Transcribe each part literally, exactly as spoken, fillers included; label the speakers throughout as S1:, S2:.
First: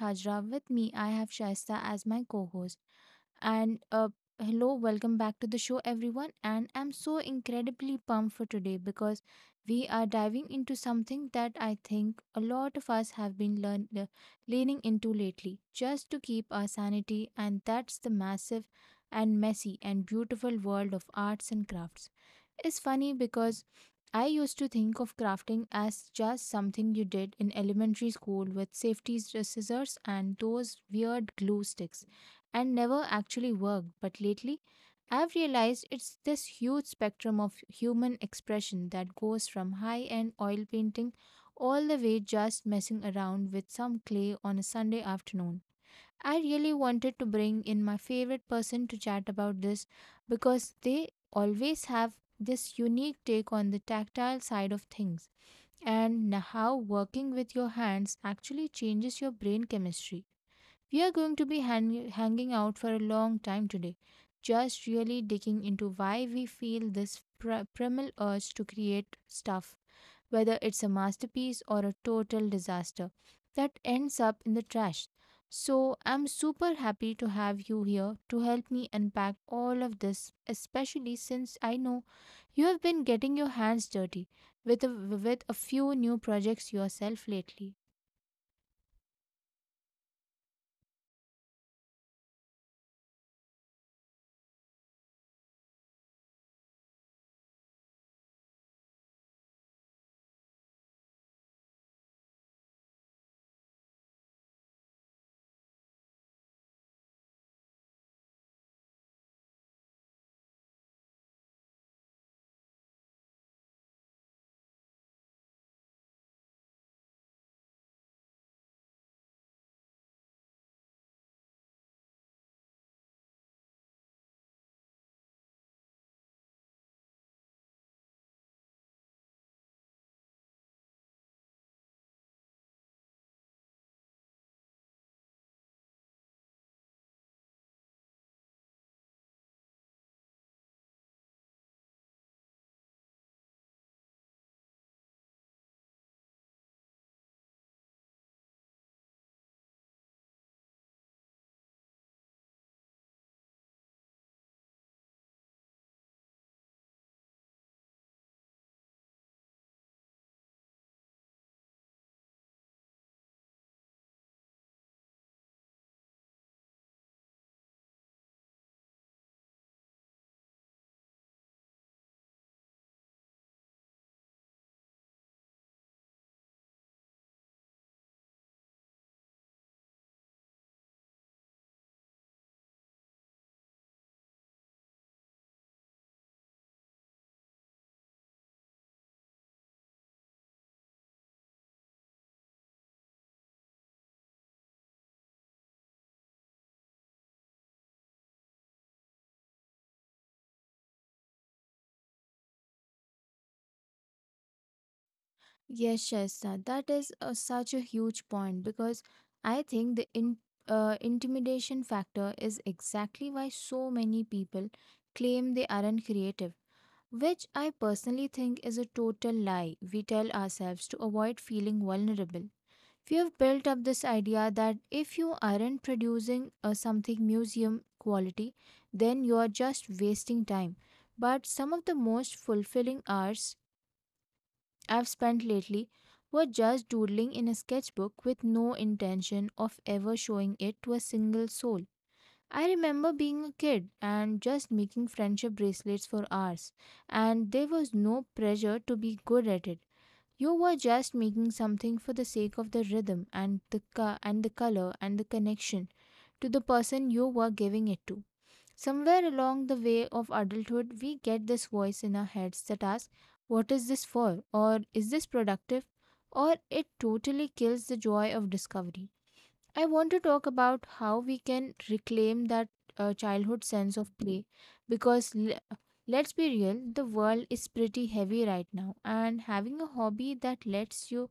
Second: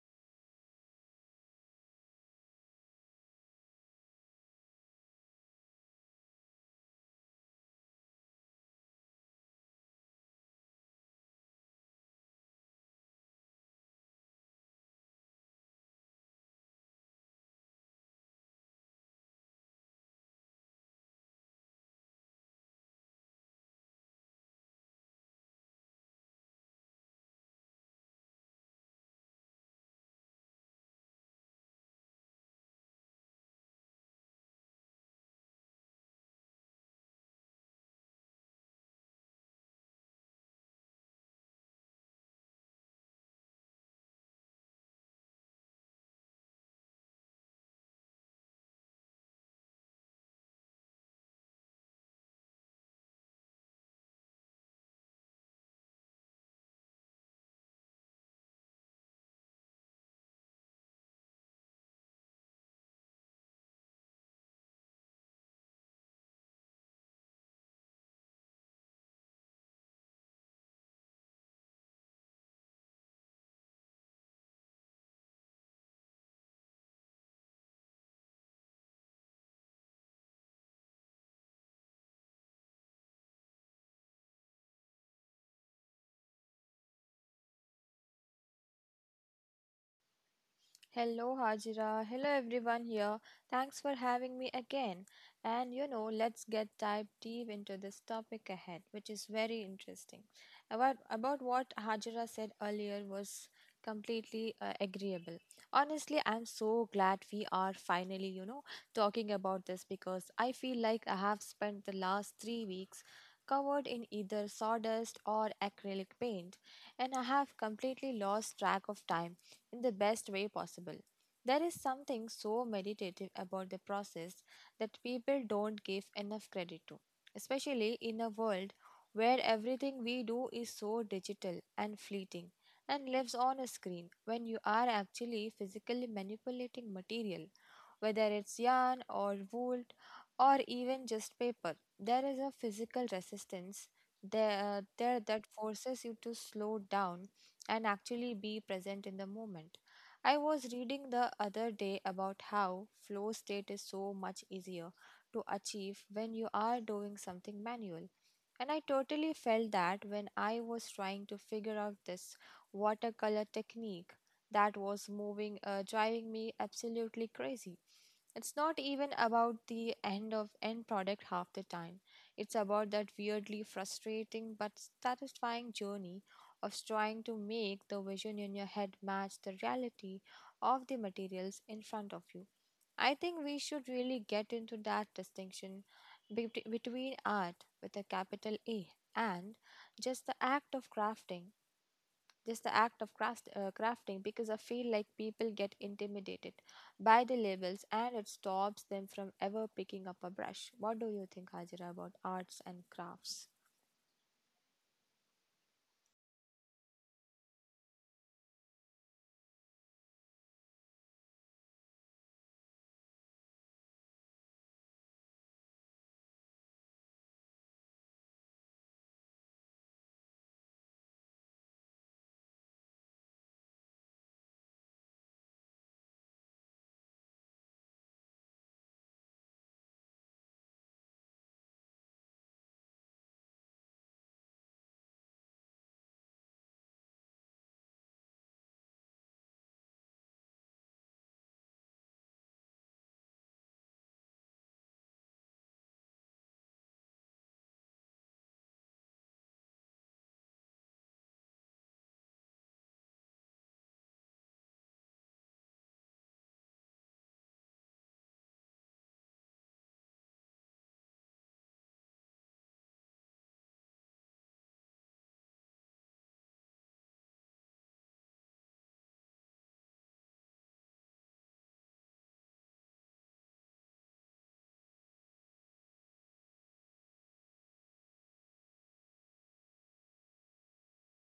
S1: Hajra. With me, I have Shaista as my co-host. And uh, Hello, welcome back to the show everyone. And I'm so incredibly pumped for today because we are diving into something that I think a lot of us have been learn- le- leaning into lately just to keep our sanity, and that's the massive and messy and beautiful world of arts and crafts. It's funny because I used to think of crafting as just something you did in elementary school with safety scissors and those weird glue sticks and never actually worked. But lately, I've realized it's this huge spectrum of human expression that goes from high end oil painting all the way just messing around with some clay on a Sunday afternoon. I really wanted to bring in my favorite person to chat about this because they always have this unique take on the tactile side of things and n- how working with your hands actually changes your brain chemistry. We are going to be hang- hanging out for a long time today, just really digging into why we feel this pr- primal urge to create stuff, whether it's a masterpiece or a total disaster that ends up in the trash. So, I'm super happy to have you here to help me unpack all of this, especially since I know you have been getting your hands dirty with a, with a few new projects yourself lately.
S2: Hello, Hajira. Hello, everyone here. Thanks for having me again. And you know, let's get dive deep into this topic ahead, which is very interesting. About about what Hajira said earlier was completely uh, agreeable. Honestly, I'm so glad we are finally, you know, talking about this because I feel like I have spent the last three weeks covered in either sawdust or acrylic paint, and I have completely lost track of time in the best way possible. There is something so meditative about the process that people don't give enough credit to, especially in a world where everything we do is so digital and fleeting and lives on a screen when you are actually physically manipulating material, whether it's yarn or wool or even just paper. There is a physical resistance there, uh, there that forces you to slow down and actually be present in the moment. I was reading the other day about how flow state is so much easier to achieve when you are doing something manual. And I totally felt that when I was trying to figure out this watercolor technique that was moving, uh, driving me absolutely crazy. It's not even about the end of end product half the time. It's about that weirdly frustrating but satisfying journey of trying to make the vision in your head match the reality of the materials in front of you. I think we should really get into that distinction bet- between art with a capital A and just the act of crafting. Just the act of craft, uh, crafting because I feel like people get intimidated by the labels and it stops them from ever picking up a brush. What do you think, Hajira, about arts and crafts?
S1: Yes, Shaista, that is uh, such a huge point because I think the in, uh, intimidation factor is exactly why so many people claim they aren't creative. Which I personally think is a total lie we tell ourselves to avoid feeling vulnerable. We have built up this idea that if you aren't producing uh, something museum quality, then you are just wasting time. But some of the most fulfilling hours I've spent lately were just doodling in a sketchbook with no intention of ever showing it to a single soul. I remember being a kid and just making friendship bracelets for hours, and there was no pressure to be good at it. You were just making something for the sake of the rhythm and the co- and the color and the connection to the person you were giving it to. Somewhere along the way of adulthood, we get this voice in our heads that asks, "What is this for?" or "Is this productive?" or "It totally kills the joy of discovery." I want to talk about how we can reclaim that uh, childhood sense of play because l- let's be real, the world is pretty heavy right now, and having a hobby that lets you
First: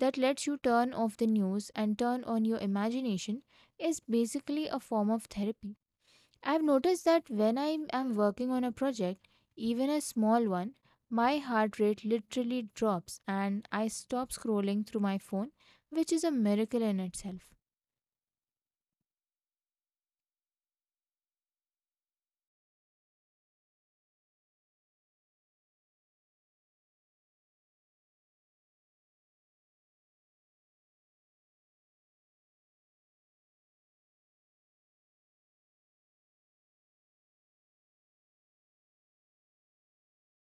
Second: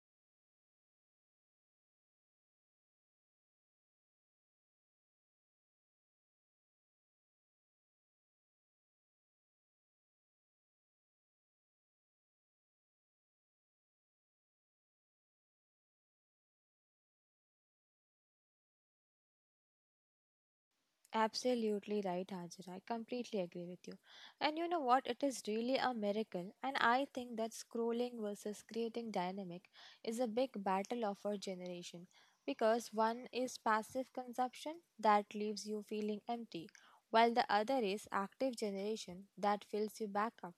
S1: that lets you turn off the news and turn on your imagination is basically a form of therapy. I've noticed that when I am working on a project, even a small one, my heart rate literally drops and I stop scrolling through my phone, which is a miracle in itself.
S2: Absolutely right, Hajira. I completely agree with you. And you know what? It is really a miracle. And I think that scrolling versus creating dynamic is a big battle of our generation because one is passive consumption that leaves you feeling empty, while the other is active generation that fills you back up.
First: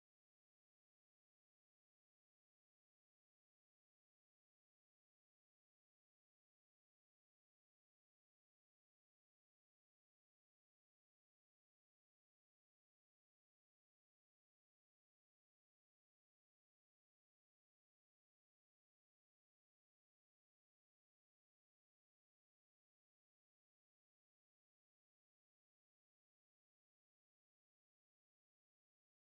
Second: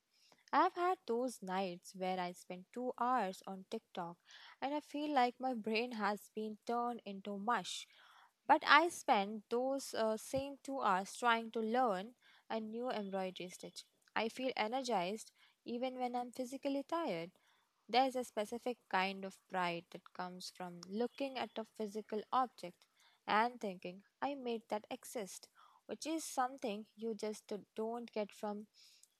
S2: I've had those nights where I spent two hours on TikTok and I feel like my brain has been turned into mush but I spent those uh, same two hours trying to learn a new embroidery stitch. I feel energized even when I'm physically tired. There is a specific kind of pride that comes from looking at a physical object and thinking, I made that exist, which is something you just d- don't get from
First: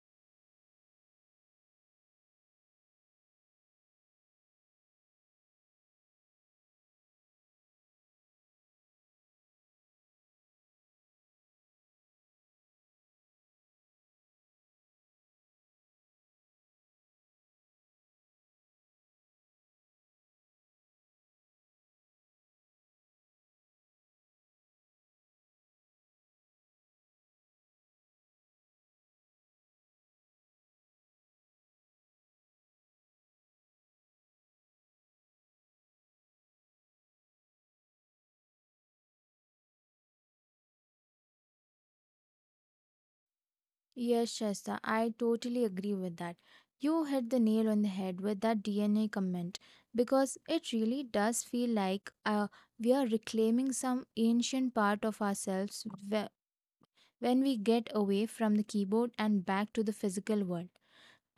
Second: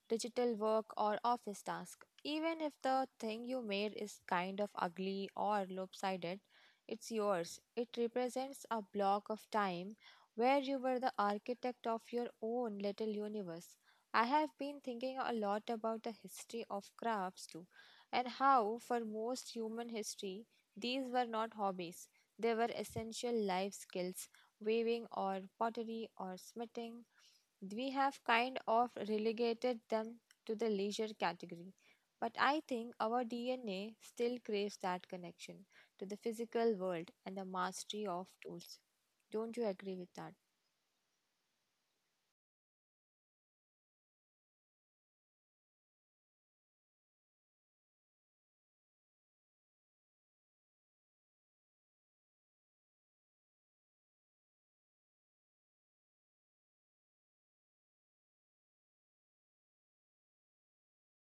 S2: digital work or office task. Even if the thing you made is kind of ugly or lopsided, it's yours. It represents a block of time where you were the architect of your own little universe. I have been thinking a lot about the history of crafts too and how, for most human history, these were not hobbies. They were essential life skills, weaving or pottery or smithing. We have kind of relegated them to the leisure category. But I think our D N A still craves that connection to the physical world and the mastery of tools. Don't you agree with that?
S1: Yes, Shasta, I totally agree with that. You hit the nail on the head with that D N A comment because it really does feel like uh, we are reclaiming some ancient part of ourselves whe- when we get away from the keyboard and back to the physical world.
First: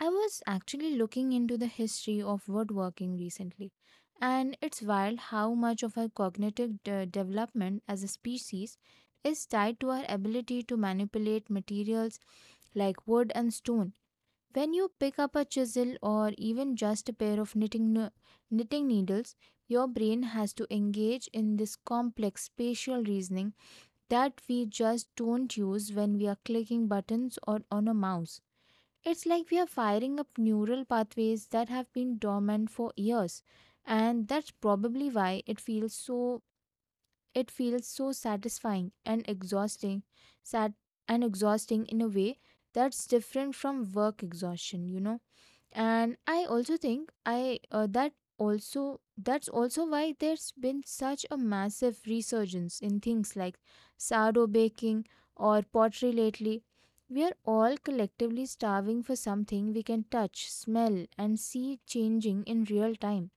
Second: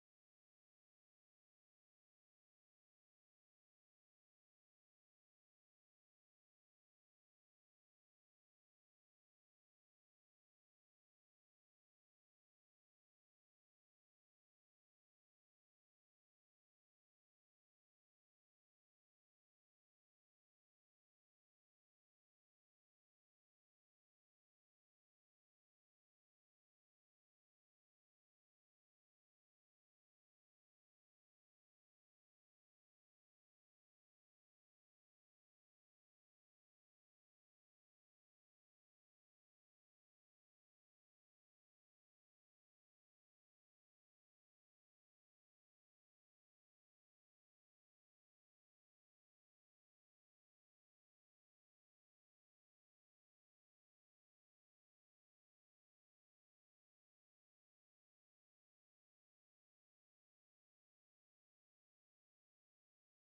S1: I was actually looking into the history of woodworking recently, and it's wild how much of our cognitive de- development as a species is tied to our ability to manipulate materials like wood and stone. When you pick up a chisel or even just a pair of knitting, no- knitting needles, your brain has to engage in this complex spatial reasoning that we just don't use when we are clicking buttons or on a mouse. It's like we are firing up neural pathways that have been dormant for years, and that's probably why it feels so it feels so satisfying and exhausting, sat and exhausting in a way that's different from work exhaustion, you know. And i also think i uh, that also that's also why there's been such a massive resurgence in things like sourdough baking or pottery lately. We are all collectively starving for something we can touch, smell, and see changing in real time.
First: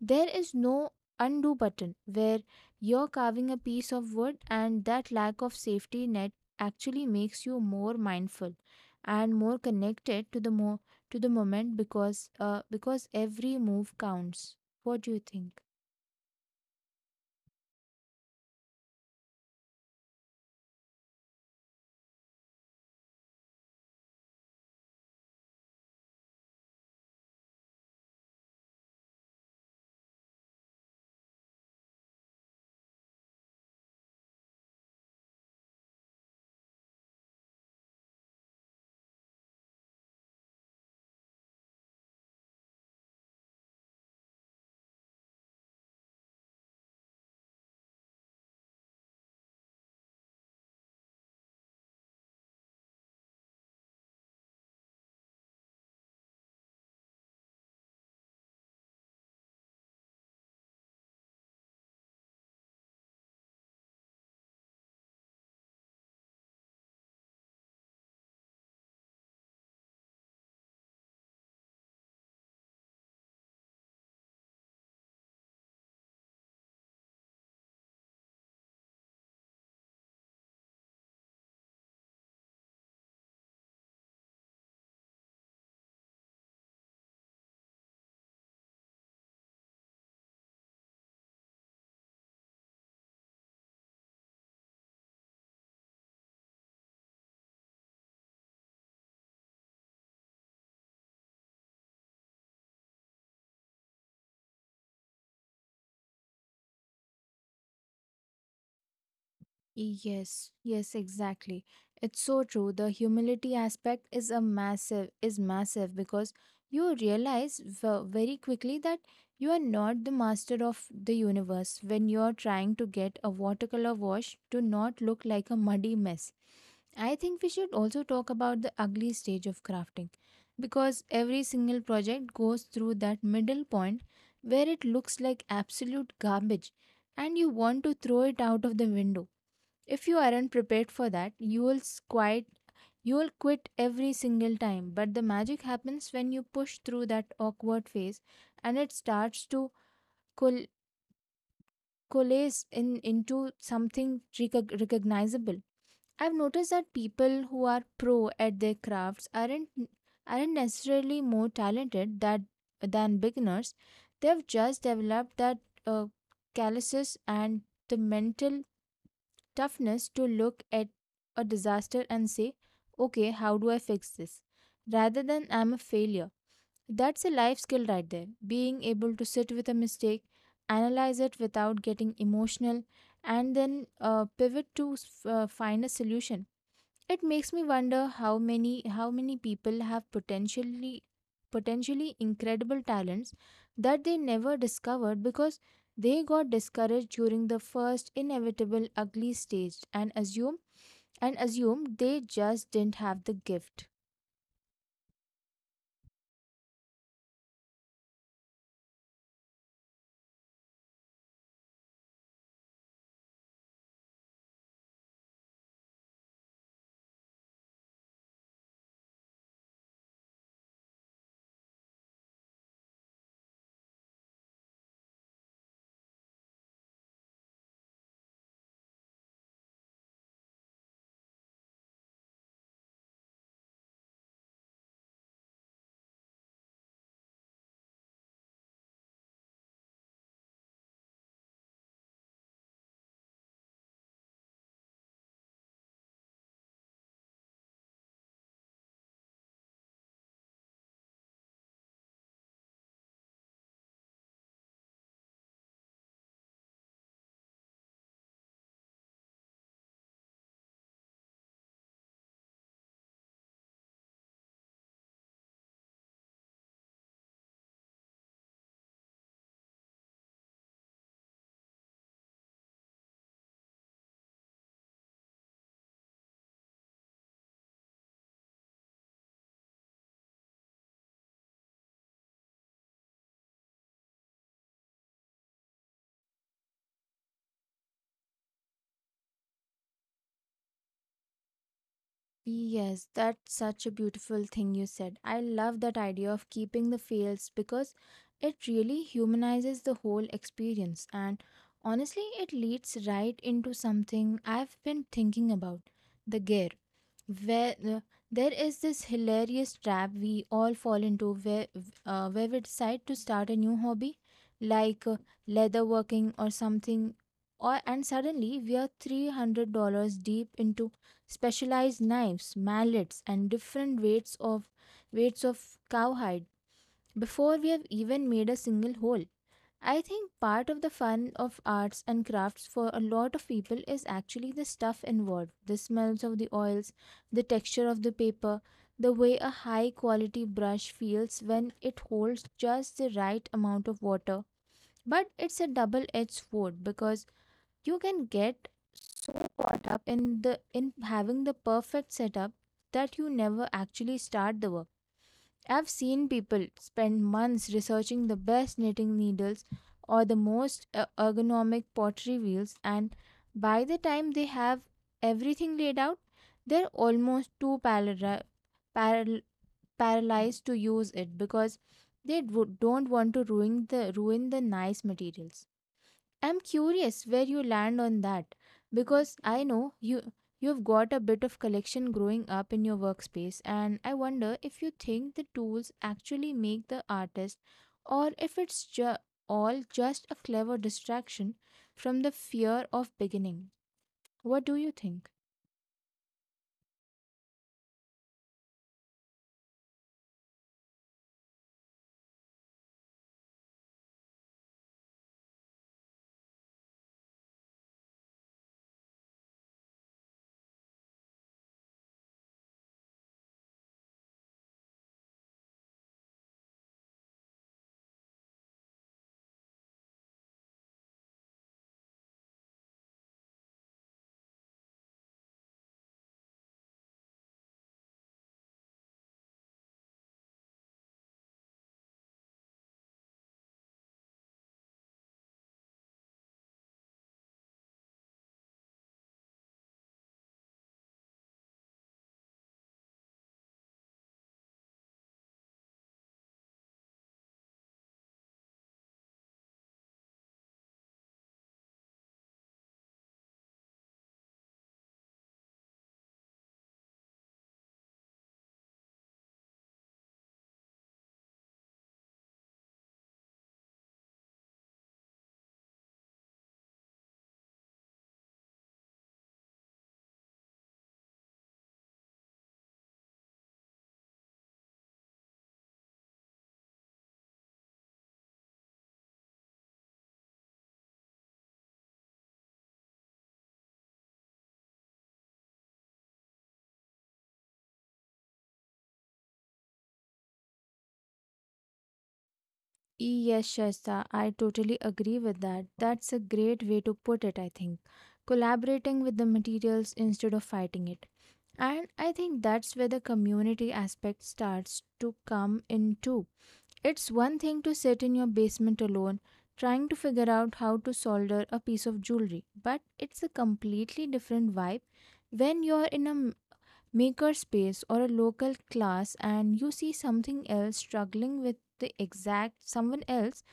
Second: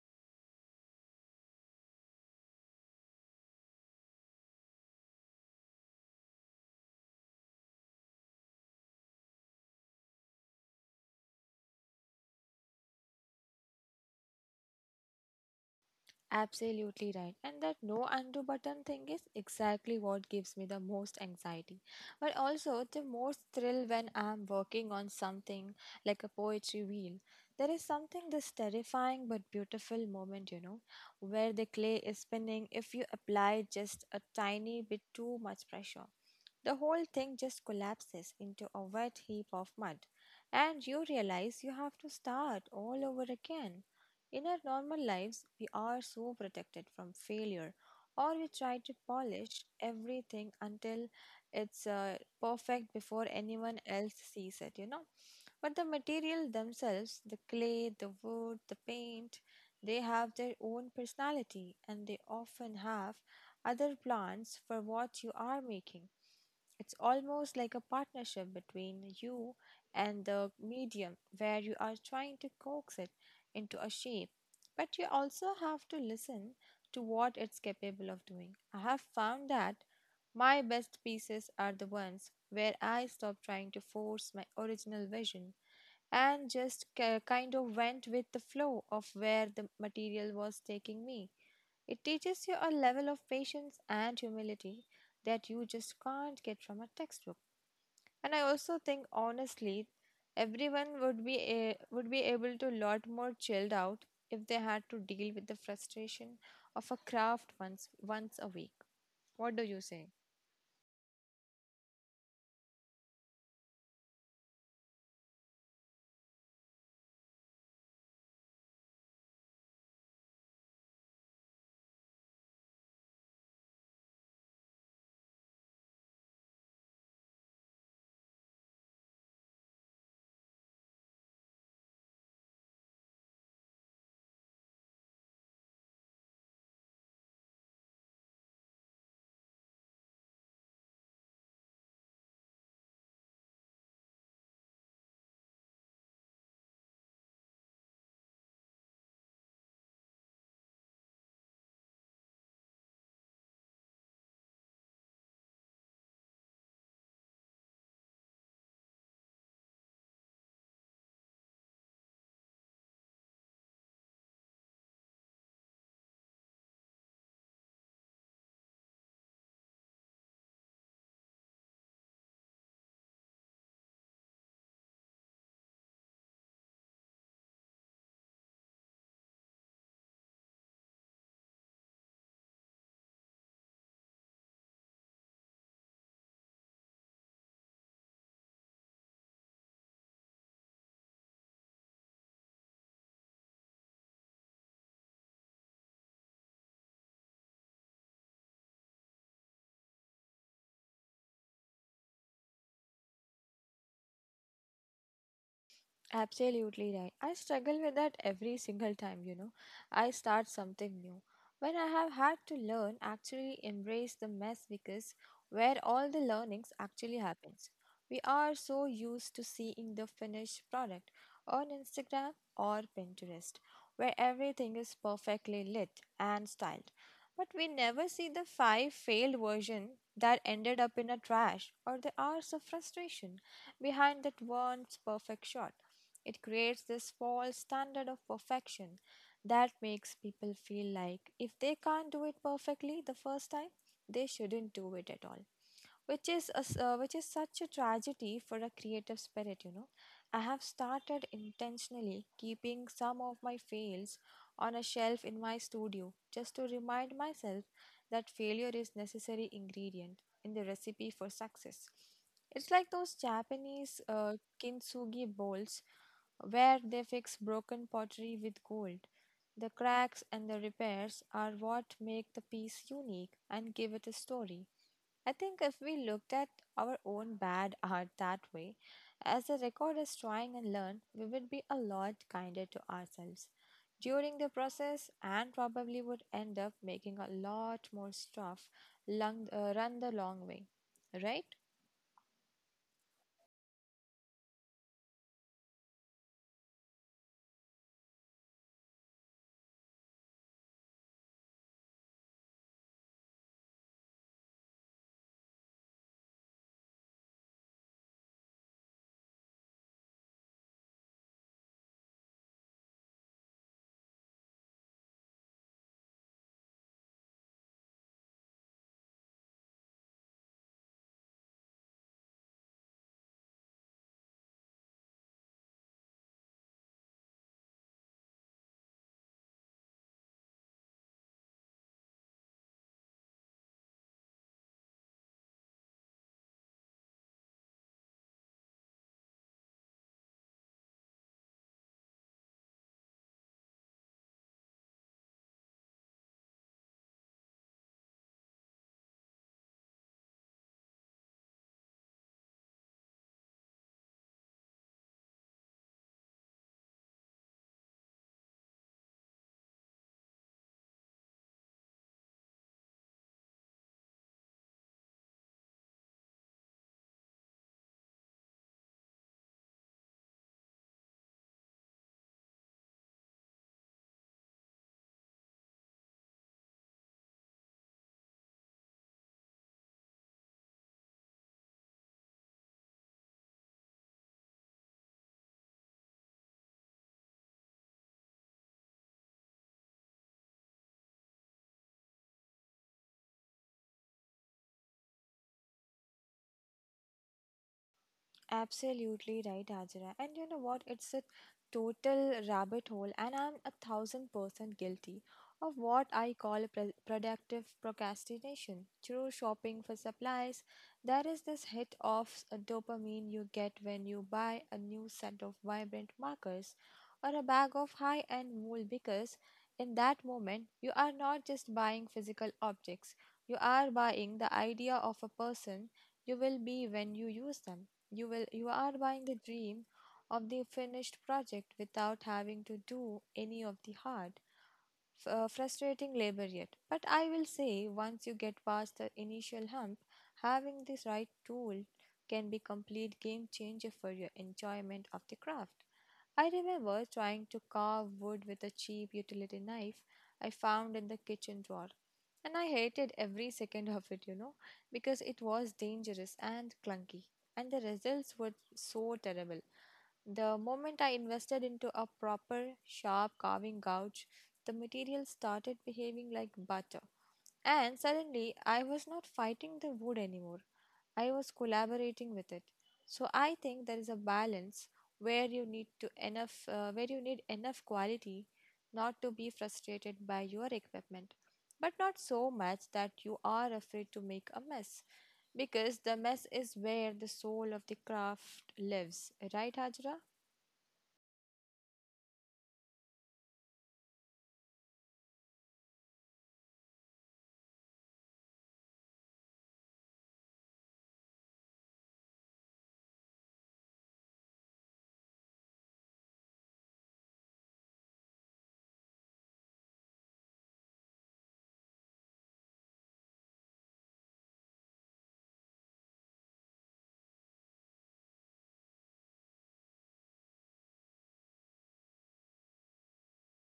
S1: There is no undo button where you're carving a piece of wood, and that lack of safety net actually makes you more mindful and more connected to the mo- to the moment because uh, because every move counts. What do you think?
S2: Absolutely right. And that no undo button thing is exactly what gives me the most anxiety, but also the most thrill when I'm working on something like a poetry wheel. There is something this terrifying but beautiful moment, you know, where the clay is spinning if you apply just a tiny bit too much pressure the whole thing just collapses into a wet heap of mud, and you realize you have to start all over again. In our normal lives, we are so protected from failure, or we try to polish everything until it's uh, perfect before anyone else sees it, you know. But the material themselves, the clay, the wood, the paint, they have their own personality and they often have other plans for what you are making. It's almost like a partnership between you and the medium where you are trying to coax it into a shape, but you also have to listen to what it's capable of doing. I have found that my best pieces are the ones where I stop trying to force my original vision and just ki- kind of went with the flow of where the material was taking me. It teaches you a level of patience and humility that you just can't get from a textbook. And I also think honestly, everyone would be a, would be able to lot more chilled out if they had to deal with the frustration of a craft once once a week. What do you say?
S1: Yes, yes, exactly. It's so true. The humility aspect is a massive is massive because you realize v- very quickly that you are not the master of the universe when you are trying to get a watercolor wash to not look like a muddy mess. I think we should also talk about the ugly stage of crafting because every single project goes through that middle point where it looks like absolute garbage and you want to throw it out of the window. If you aren't prepared for that, you will s- quite you will quit every single time. But the magic happens when you push through that awkward phase and it starts to col- coalesce in into something recog- recognizable. I've noticed that people who are pro at their crafts aren't aren't necessarily more talented that than beginners. They've just developed that uh, calluses and the mental toughness to look at a disaster and say, okay, how do I fix this? Rather than, I'm a failure. That's a life skill right there. Being able to sit with a mistake, analyze it without getting emotional, and then uh, pivot to uh, find a solution. It makes me wonder how many how many people have potentially potentially incredible talents that they never discovered because they got discouraged during the first inevitable ugly stage and assume and assumed they just didn't have the gift.
S2: Absolutely right. I struggle with that every single time, you know. I start something new. When I have had to learn, actually embrace the mess because where all the learnings actually happens. We are so used to seeing the finished product on Instagram or Pinterest, where everything is perfectly lit and styled. But we never see the five failed version that ended up in a trash or the hours of frustration behind that one's perfect shot. It creates this false standard of perfection that makes people feel like if they can't do it perfectly the first time, they shouldn't do it at all which is a s uh, which is such a tragedy for a creative spirit, you know. I have started intentionally keeping some of my fails on a shelf in my studio just to remind myself that failure is necessary ingredient in the recipe for success. It's like those Japanese uh, kintsugi bowls where they fix broken pottery with gold. The cracks and the repairs are what make the piece unique and give it a story. I think if we looked at our own bad art that way, as a record is trying and learn, we would be a lot kinder to ourselves during the process and probably would end up making a lot more stuff lung, uh, run the long way, right?
S1: Yes, that's such a beautiful thing you said. I love that idea of keeping the fails because it really humanizes the whole experience. And honestly, it leads right into something I've been thinking about: the gear. Where uh, There is this hilarious trap we all fall into where, uh, where we decide to start a new hobby like uh, leather working or something, or, and suddenly we are three hundred dollars deep into specialized knives, mallets, and different weights of weights of cowhide before we have even made a single hole. I think part of the fun of arts and crafts for a lot of people is actually the stuff involved, the smells of the oils, the texture of the paper, the way a high quality brush feels when it holds just the right amount of water. But it's a double edged sword because you can get so caught up in the in having the perfect setup that you never actually start the work. I've seen people spend months researching the best knitting needles or the most uh, ergonomic pottery wheels, and by the time they have everything laid out, they're almost too palara- paral- paralyzed to use it because they do- don't want to ruin the ruin the nice materials. I'm curious where you land on that because I know you you've got a bit of collection growing up in your workspace, and I wonder if you think the tools actually make the artist or if it's ju- all just a clever distraction from the fear of beginning. What do you think?
S2: Absolutely right, Ajira. And you know what? It's a total rabbit hole, and I'm a thousand percent guilty of what I call pro- productive procrastination. Through shopping for supplies, there is this hit of s- dopamine you get when you buy a new set of vibrant markers or a bag of high end wool because in that moment you are not just buying physical objects, you are buying the idea of a person you will be when you use them. You will you are buying the dream of the finished project without having to do any of the hard, f- uh, frustrating labor yet. But I will say, once you get past the initial hump, having the right tool can be complete game changer for your enjoyment of the craft. I remember trying to carve wood with a cheap utility knife I found in the kitchen drawer. And I hated every second of it, you know, because it was dangerous and clunky, and the results were so terrible. The moment I invested into a proper, sharp carving gouge the material started behaving like butter. And suddenly, I was not fighting the wood anymore, I was collaborating with it. So I think there is a balance where you need to enough uh, where you need enough quality not to be frustrated by your equipment but not so much that you are afraid to make a mess because the mess is where the soul of the craft lives, right, Hajra?
S1: Yes, Shaista, I totally agree with that. That's a great way to put it, I think. Collaborating with the materials instead of fighting it. And I think that's where the community aspect starts to come in too. It's one thing to sit in your basement alone trying to figure out how to solder a piece of jewelry, but it's a completely different vibe when you're in a m- maker space or a local class and you see something else struggling with the exact someone else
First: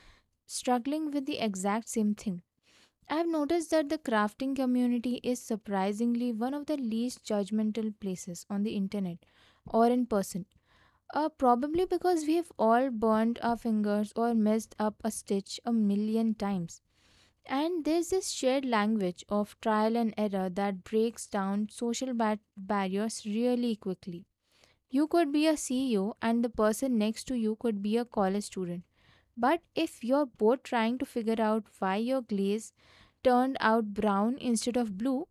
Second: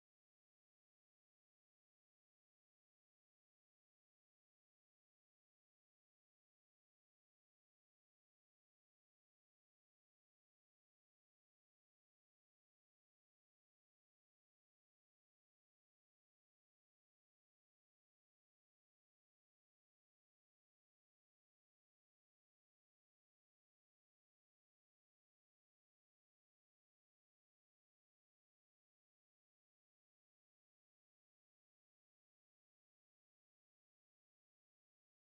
S1: struggling with the exact same thing. I've noticed that the crafting community is surprisingly one of the least judgmental places on the internet or in person. Uh, probably because we have all burned our fingers or messed up a stitch a million times. And there's this shared language of trial and error that breaks down social ba- barriers really quickly. You could be a C E O, and the person next to you could be a college student, but if you're both trying to figure out why your glaze turned out brown instead of blue,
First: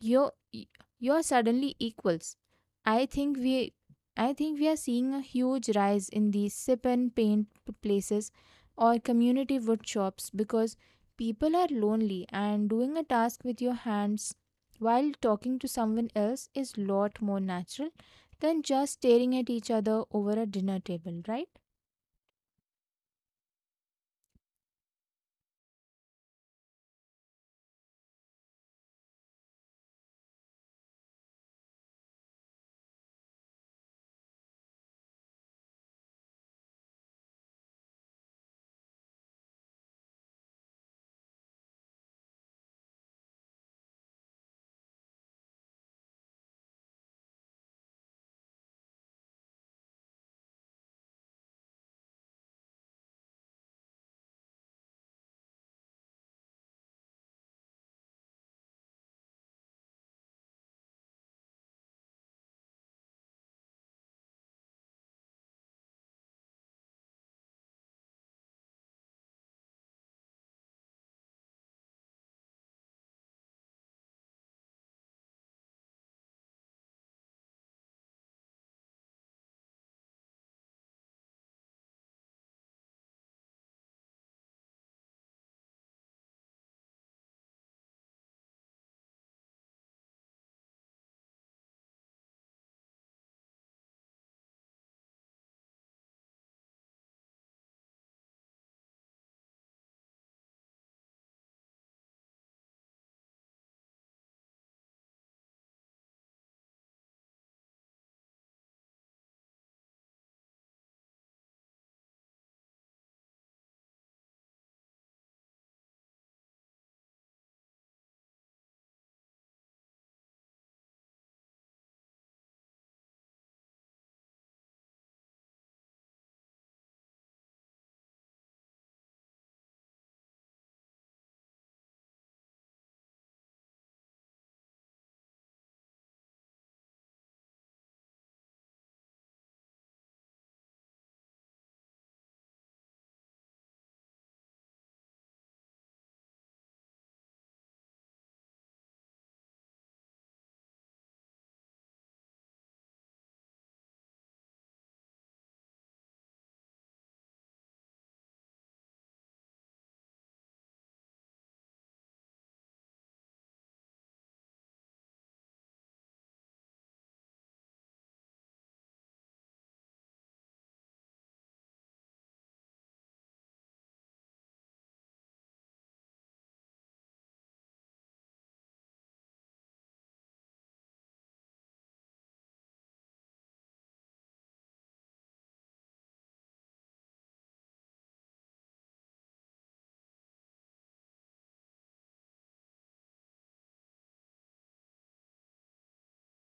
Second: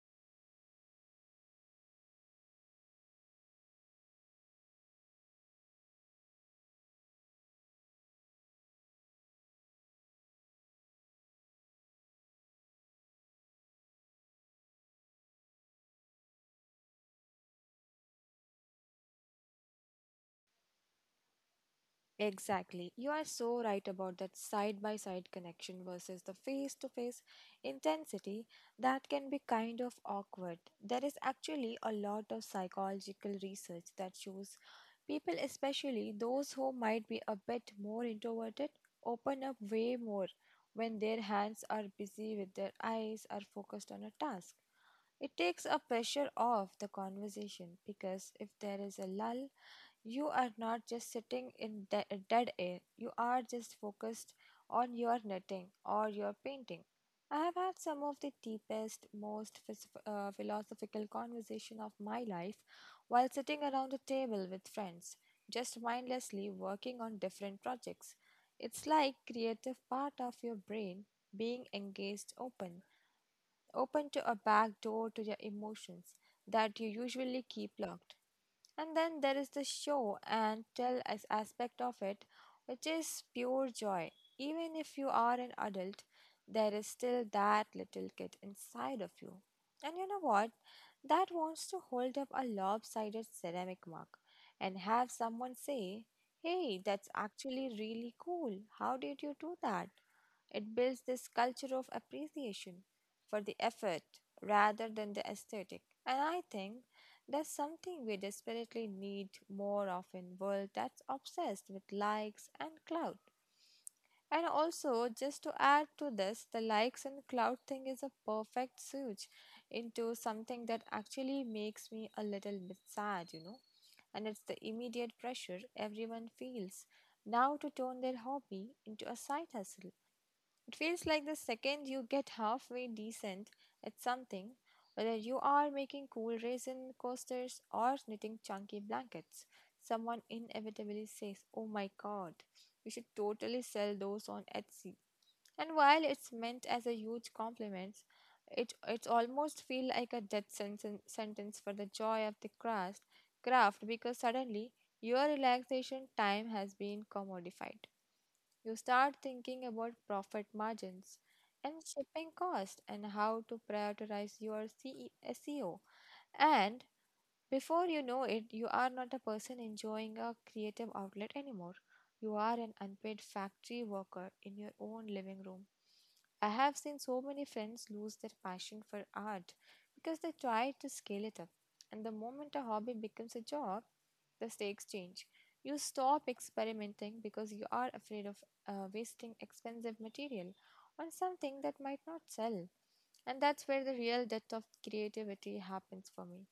S1: you're, you're suddenly equals. I think we I think we are seeing a huge rise in these sip and paint places or community wood shops because people are lonely, and doing a task with your hands while talking to someone else is lot more natural than just staring at each other over a dinner table, right?
S2: Exactly. You are so right about that side by side connection versus the face to face intensity that can be kind of awkward. There is actually a lot of psychological research that shows people, especially those who might be a bit more introverted, open up way more when their hands are busy with their eyes are focused on a task. It takes a pressure off the conversation because if there is a lull, you are not just sitting in de- dead air, you are just focused on your knitting or your painting. I have had some of the deepest, most phys- uh, philosophical conversation of my life while sitting around a table with friends, just mindlessly working on different projects. It's like creative part of your brain being engaged open, open to a back door to your emotions that you usually keep locked. And then there is the show and tell as aspect of it, which is pure joy. Even if you are an adult, there is still that little kid inside of you. And you know what? That wants to hold up a lopsided ceramic mug and have someone say, "Hey, that's actually really cool. How did you do that?" It builds this culture of appreciation for the effort rather than the aesthetic. And I think that's something we desperately need more of in world that's obsessed with likes and clout. And also, just to add to this, the likes and clout thing is a perfect switch into something that actually makes me a little bit sad, you know. And it's the immediate pressure everyone feels now to turn their hobby into a side hustle. It feels like the second you get halfway decent at something, whether you are making cool raisin coasters or knitting chunky blankets, someone inevitably says, "Oh my god, you should totally sell those on Etsy." And while it's meant as a huge compliment, it it's almost feel like a death sentence sentence for the joy of the craft craft because suddenly your relaxation time has been commodified. You start thinking about profit margins and shipping cost and how to prioritize your C E S E O. And before you know it, you are not a person enjoying a creative outlet anymore. You are an unpaid factory worker in your own living room. I have seen so many friends lose their passion for art because they try to scale it up. And the moment a hobby becomes a job, the stakes change. You stop experimenting because you are afraid of uh, wasting expensive material on something that might not sell. And that's where the real death of creativity happens for me.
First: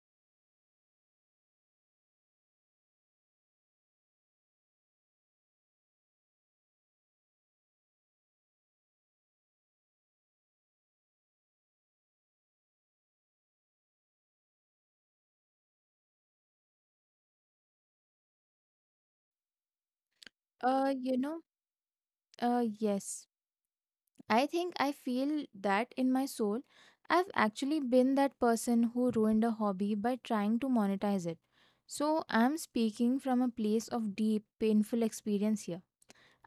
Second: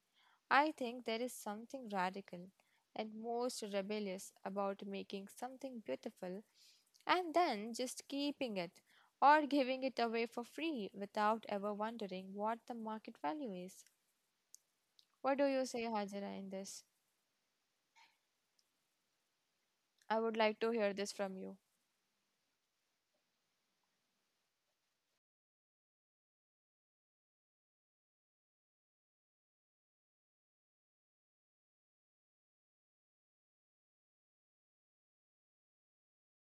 S2: I think there is something radical and most rebellious about making something beautiful and then just keeping it or giving it away for free without ever wondering what the market value is. What do you say, Hajira, in this? I would like to hear
S1: Uh,
S2: this
S1: you
S2: from
S1: know,
S2: you.
S1: uh, yes. I think I feel that in my soul. I've actually been that person who ruined a hobby by trying to monetize it. So I'm speaking from a place of deep, painful experience here.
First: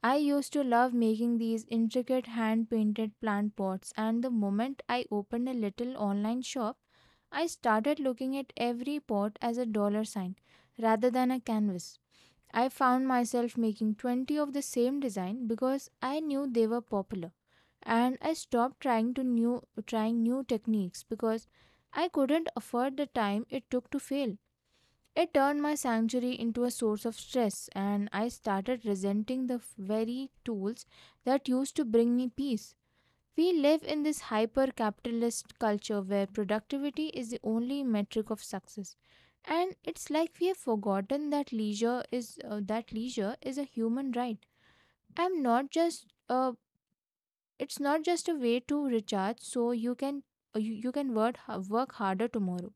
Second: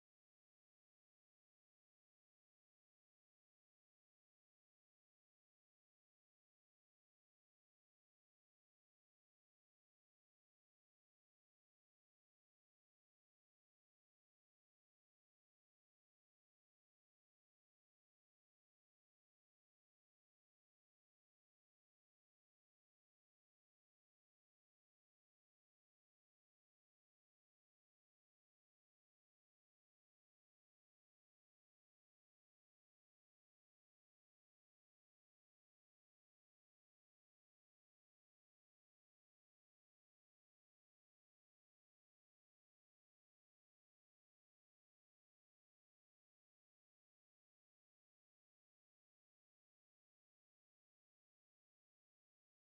S1: I used to love making these intricate hand painted plant pots, and the moment I opened a little online shop, I started looking at every pot as a dollar sign rather than a canvas. I found myself making twenty of the same design because I knew they were popular, and I stopped trying to new trying new techniques because I couldn't afford the time it took to fail. It turned my sanctuary into a source of stress, and I started resenting the very tools that used to bring me peace. We live in this hyper capitalist culture where productivity is the only metric of success. And it's like we have forgotten that leisure is uh, that leisure is a human right. I'm not just a It's not just a way to recharge so you can uh, you, you can work, work harder tomorrow.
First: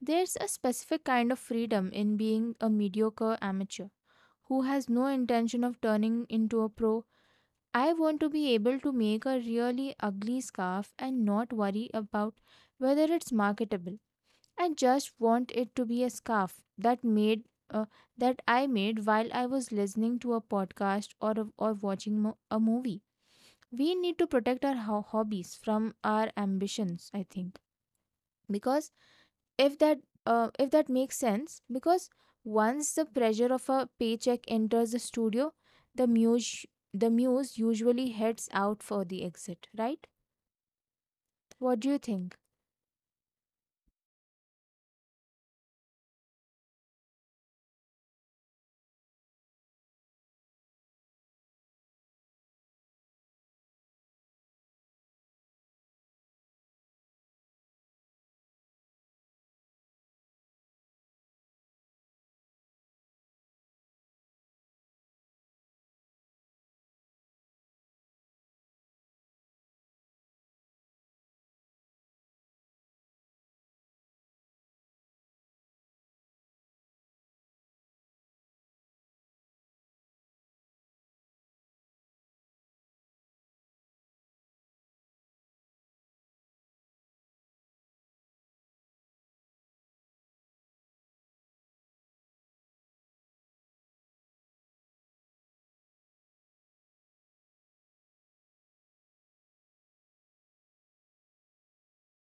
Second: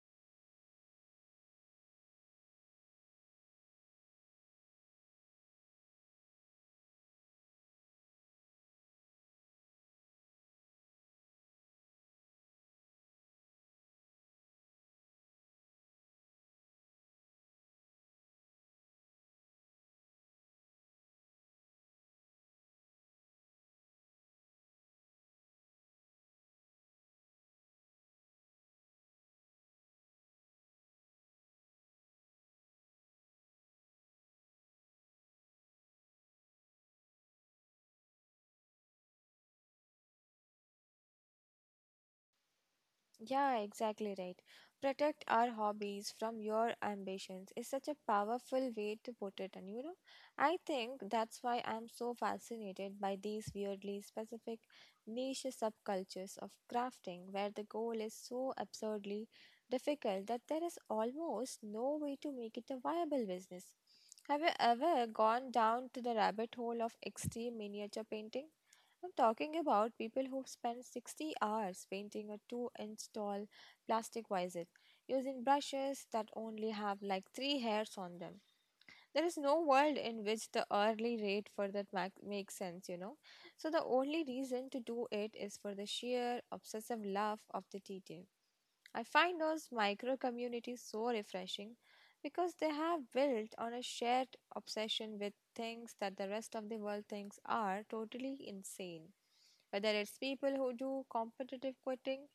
S1: There's a specific kind of freedom in being a mediocre amateur who has no intention of turning into a pro. I want to be able to make a really ugly scarf and not worry about whether it's marketable. I just want it to be a scarf that made uh, that I made while I was listening to a podcast or or watching mo- a movie. We need to protect our ho- hobbies from our ambitions, I think, because if that uh, if that makes sense, because once the pressure of a paycheck enters the studio, the muse the muse usually heads out for the exit, right? What do you think?
S2: Yeah, exactly right. Protect our hobbies from your ambitions is such a powerful way to put it, and you know, I think that's why I'm so fascinated by these weirdly specific niche subcultures of crafting where the goal is so absurdly difficult that there is almost no way to make it a viable business. Have you ever gone down to the rabbit hole of extreme miniature painting? I'm talking about people who spend sixty hours painting a two-inch tall plastic wizard using brushes that only have like three hairs on them. There is no world in which the hourly rate for that mac- makes sense, you know. So the only reason to do it is for the sheer obsessive love of the detail. I find those micro communities so refreshing because they have built on a shared obsession with things that the rest of the world thinks are totally insane. Whether it's people who do competitive quitting,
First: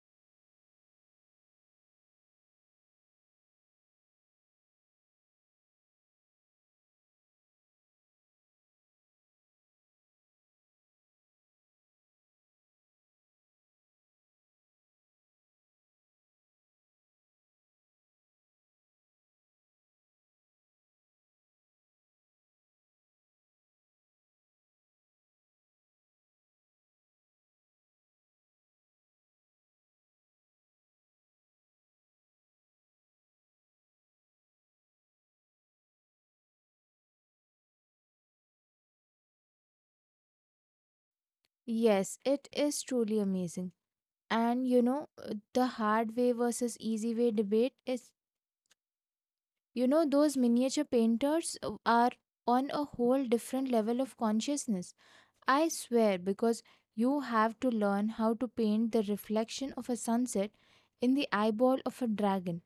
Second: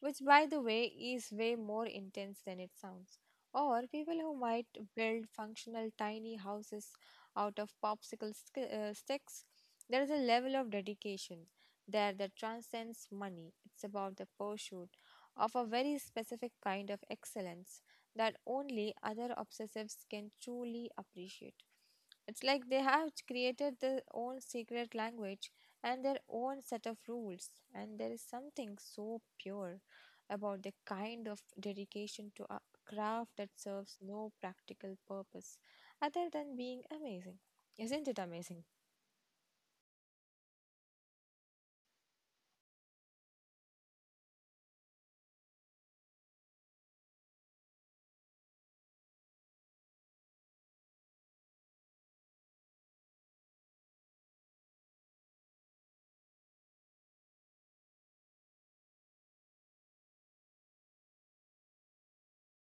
S2: which by the way is way more intense than it sounds. Or people who might build functional tiny houses out of popsicle sk- uh, sticks. There is a level of dedication there that transcends money. It's about the pursuit of a very specific kind of excellence that only other obsessives can truly appreciate. It's like they have created their own secret language and their own set of rules, and there is something so pure about the kind of dedication to a craft that serves no practical purpose other than being amazing. Isn't it amazing?
S1: Yes, it is truly amazing. And you know uh, the hard way versus easy way debate is, you know, those miniature painters uh, are on a whole different level of consciousness, I swear, because you have to learn how to paint the reflection of a sunset in the eyeball of a dragon.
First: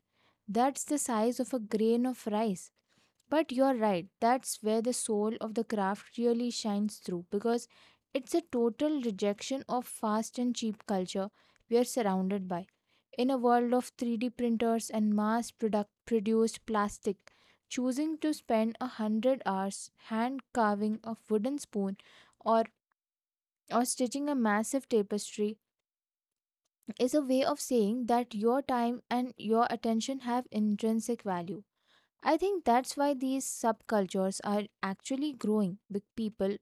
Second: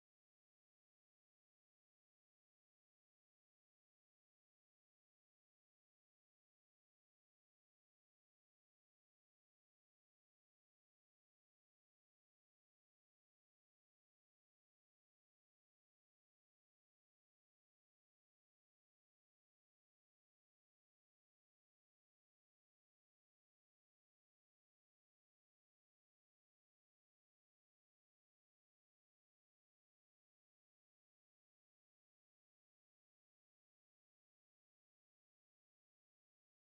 S1: That's the size of a grain of rice. But you're right, that's where the soul of the craft really shines through, because it's a total rejection of fast and cheap culture we are surrounded by. In a world of three D printers and mass product produced plastic, choosing to spend a hundred hours hand carving a wooden spoon or or stitching a massive tapestry is a way of saying that your time and your attention have intrinsic value. I think that's why these subcultures are actually growing. Big people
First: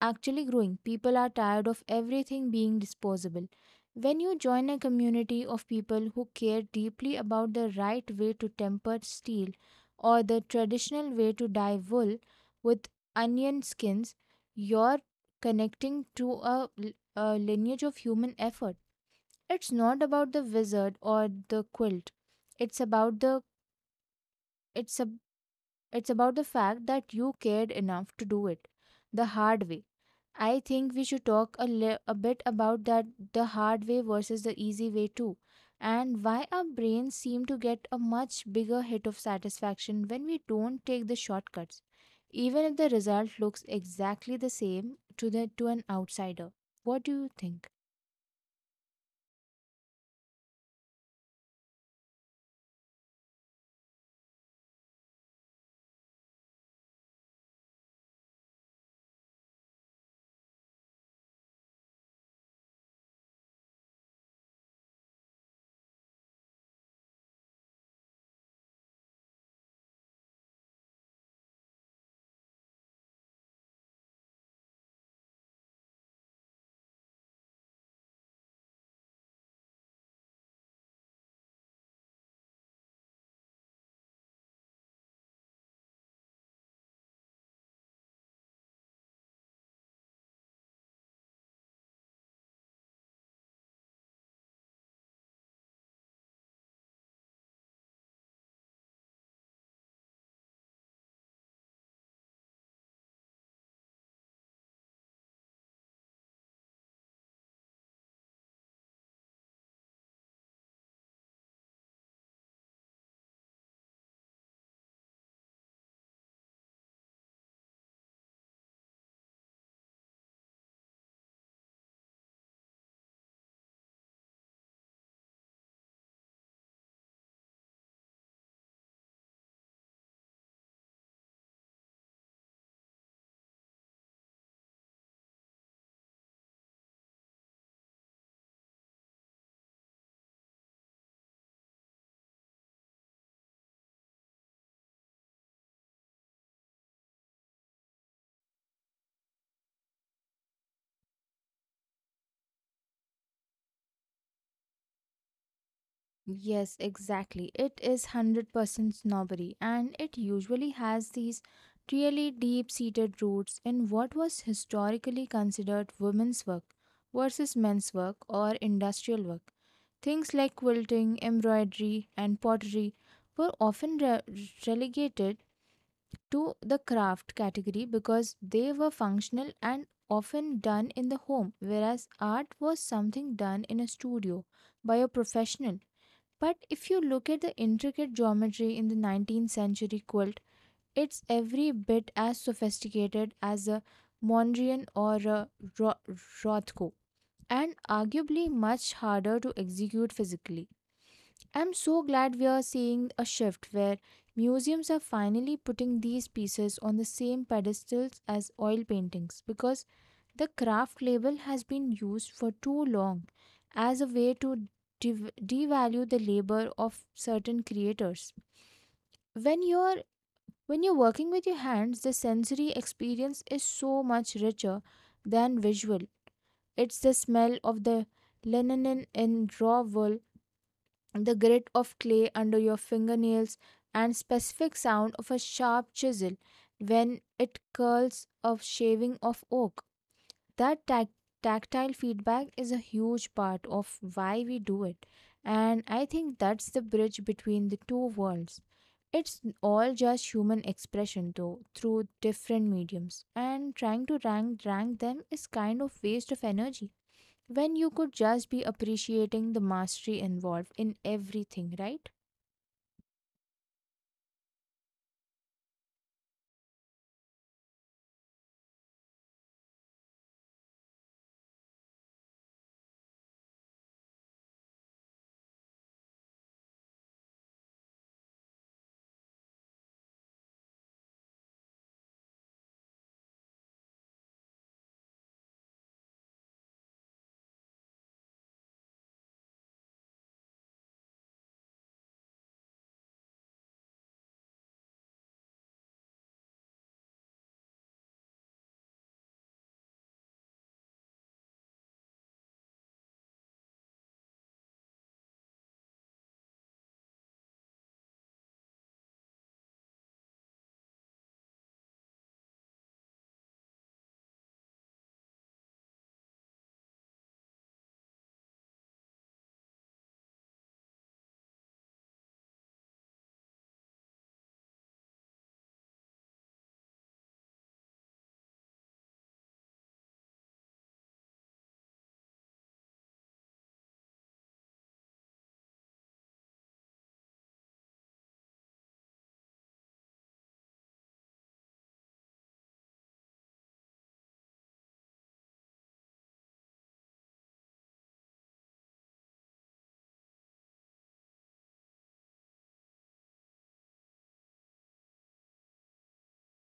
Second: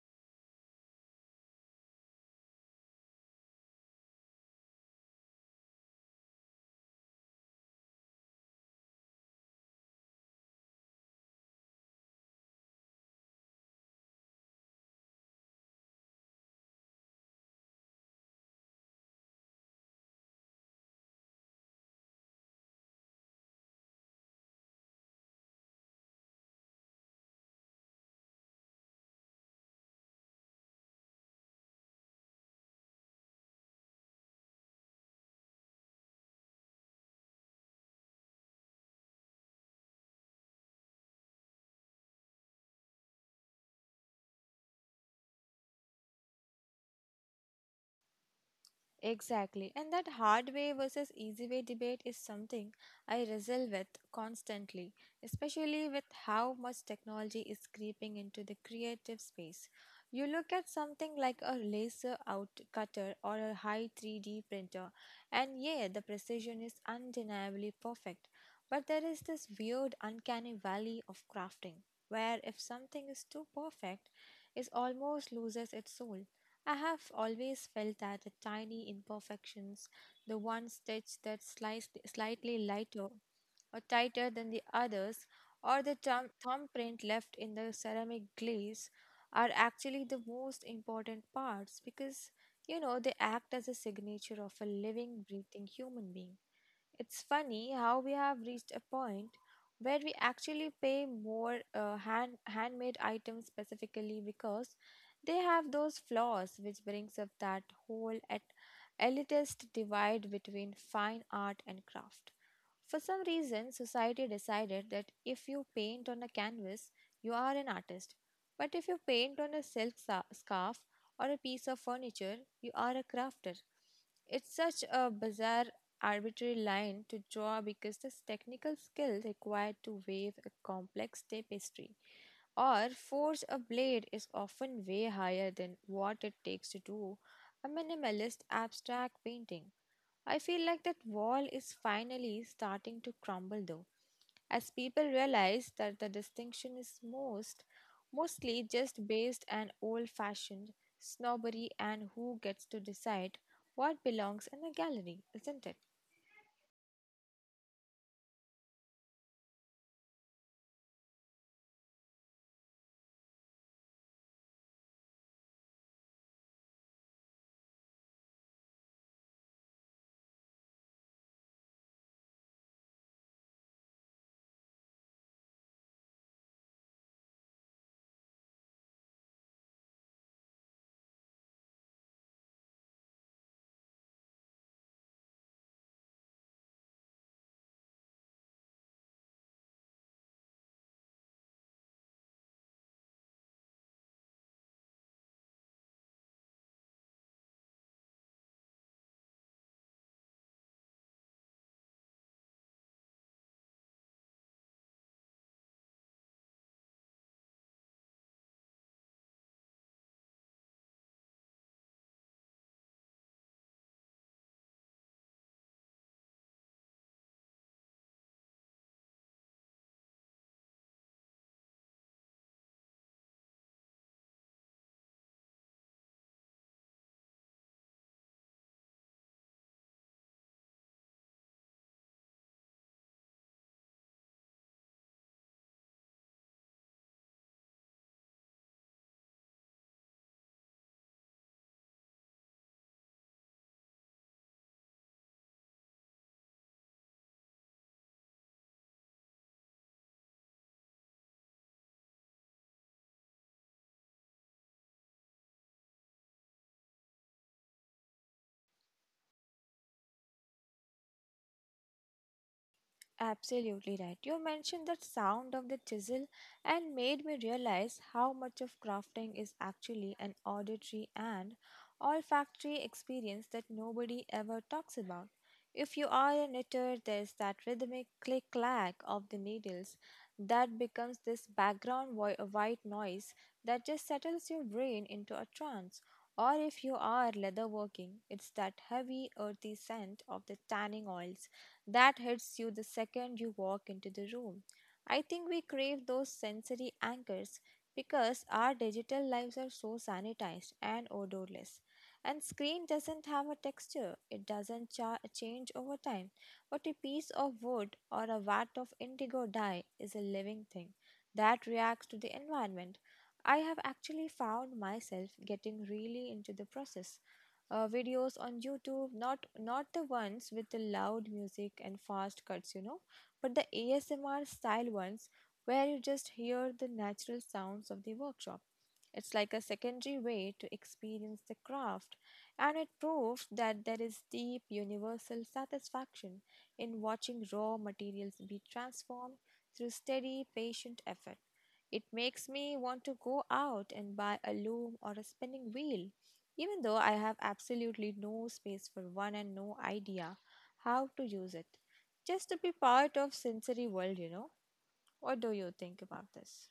S1: actually growing. People are tired of everything being disposable. When you join a community of people who care deeply about the right way to temper steel or the traditional way to dye wool with onion skins, you're connecting to a, l- a lineage of human effort. It's not about the wizard or the quilt. It's about the it's a, it's about the fact that you cared enough to do it the hard way. I think we should talk a, li- a bit about that, the hard way versus the easy way too, and why our brains seem to get a much bigger hit of satisfaction when we don't take the shortcuts, even if the result looks exactly the same to the to an outsider. What do you think?
S2: Exactly. And that hard way versus easy way debate is something I wrestle with constantly, especially with how much technology is creeping into the creative space. You look at something like a laser out cutter or a high three D printer, and yeah, the precision is undeniably perfect. But there is this weird, uncanny valley of crafting, where if something is too perfect, it almost loses its soul. I have always felt that the tiny imperfections, the one stitch that's sliced slightly lighter or tighter than the others, or the thumb thumbprint left in the ceramic glaze, are actually the most important parts because you know they act as a signature of a living, breathing human being. It's funny how we have reached a point where we actually pay more uh, hand handmade items specifically because they have those flaws, which brings up that whole et- elitist divide between fine art and craft. For some reason, society decided that if you paint on a canvas, you are an artist. But if you paint on a silk sa- scarf or a piece of furniture, you are a crafter. It's such a bizarre arbitrary line to draw because the technical skill required to weave a complex tapestry or forge a blade is often way higher than what it takes to do a minimalist abstract painting. I feel like that wall is finally starting to crumble though, as people realize that the distinction is most mostly just based on old fashioned snobbery and who gets to decide what belongs in a gallery, isn't it?
S1: Yes, exactly. It is one hundred percent snobbery, and it usually has these really deep seated roots in what was historically considered women's work versus men's work or industrial work. Things like quilting, embroidery, and pottery were often re- relegated to the craft category because they were functional and often done in the home, whereas art was something done in a studio by a professional. But if you look at the intricate geometry in the nineteenth century quilt, it's every bit as sophisticated as a Mondrian or a Ro- Rothko, and arguably much harder to execute physically. I'm so glad we are seeing a shift where museums are finally putting these pieces on the same pedestals as oil paintings, because the craft label has been used for too long as a way to dev- devalue the labor of certain creators. When you're when you're working with your hands, the sensory experience is so much richer than visual. It's the smell of the linen in raw wool, the grit of clay under your fingernails, and specific sound of a sharp chisel when it curls a shaving of oak. That tac- tactile feedback is a huge part of why we do it, and I think that's the bridge between the two worlds. It's all just human expression though, through different mediums, and trying to rank rank them is kind of waste of energy when you could just be appreciating the mastery involved in everything, right?
S2: Absolutely right. You mentioned the sound of the chisel and made me realize how much of crafting is actually an auditory and olfactory experience that nobody ever talks about. If you are a knitter, there's that rhythmic click clack of the needles that becomes this background vo- white noise that just settles your brain into a trance. Or if you are leatherworking, it's that heavy, earthy scent of the tanning oils that hits you the second you walk into the room. I think we crave those sensory anchors because our digital lives are so sanitized and odorless. And screen doesn't have a texture, it doesn't cha- change over time. But a piece of wood or a vat of indigo dye is a living thing that reacts to the environment. I have actually found myself getting really into the process uh, videos on YouTube, not not the ones with the loud music and fast cuts, you know, but the A S M R style ones where you just hear the natural sounds of the workshop. It's like a secondary way to experience the craft, and it proves that there is deep universal satisfaction in watching raw materials be transformed through steady, patient effort. It makes me want to go out and buy a loom or a spinning wheel, even though I have absolutely no space for one and no idea how to use it. Just to be part of sensory world, you know. What do you think about this?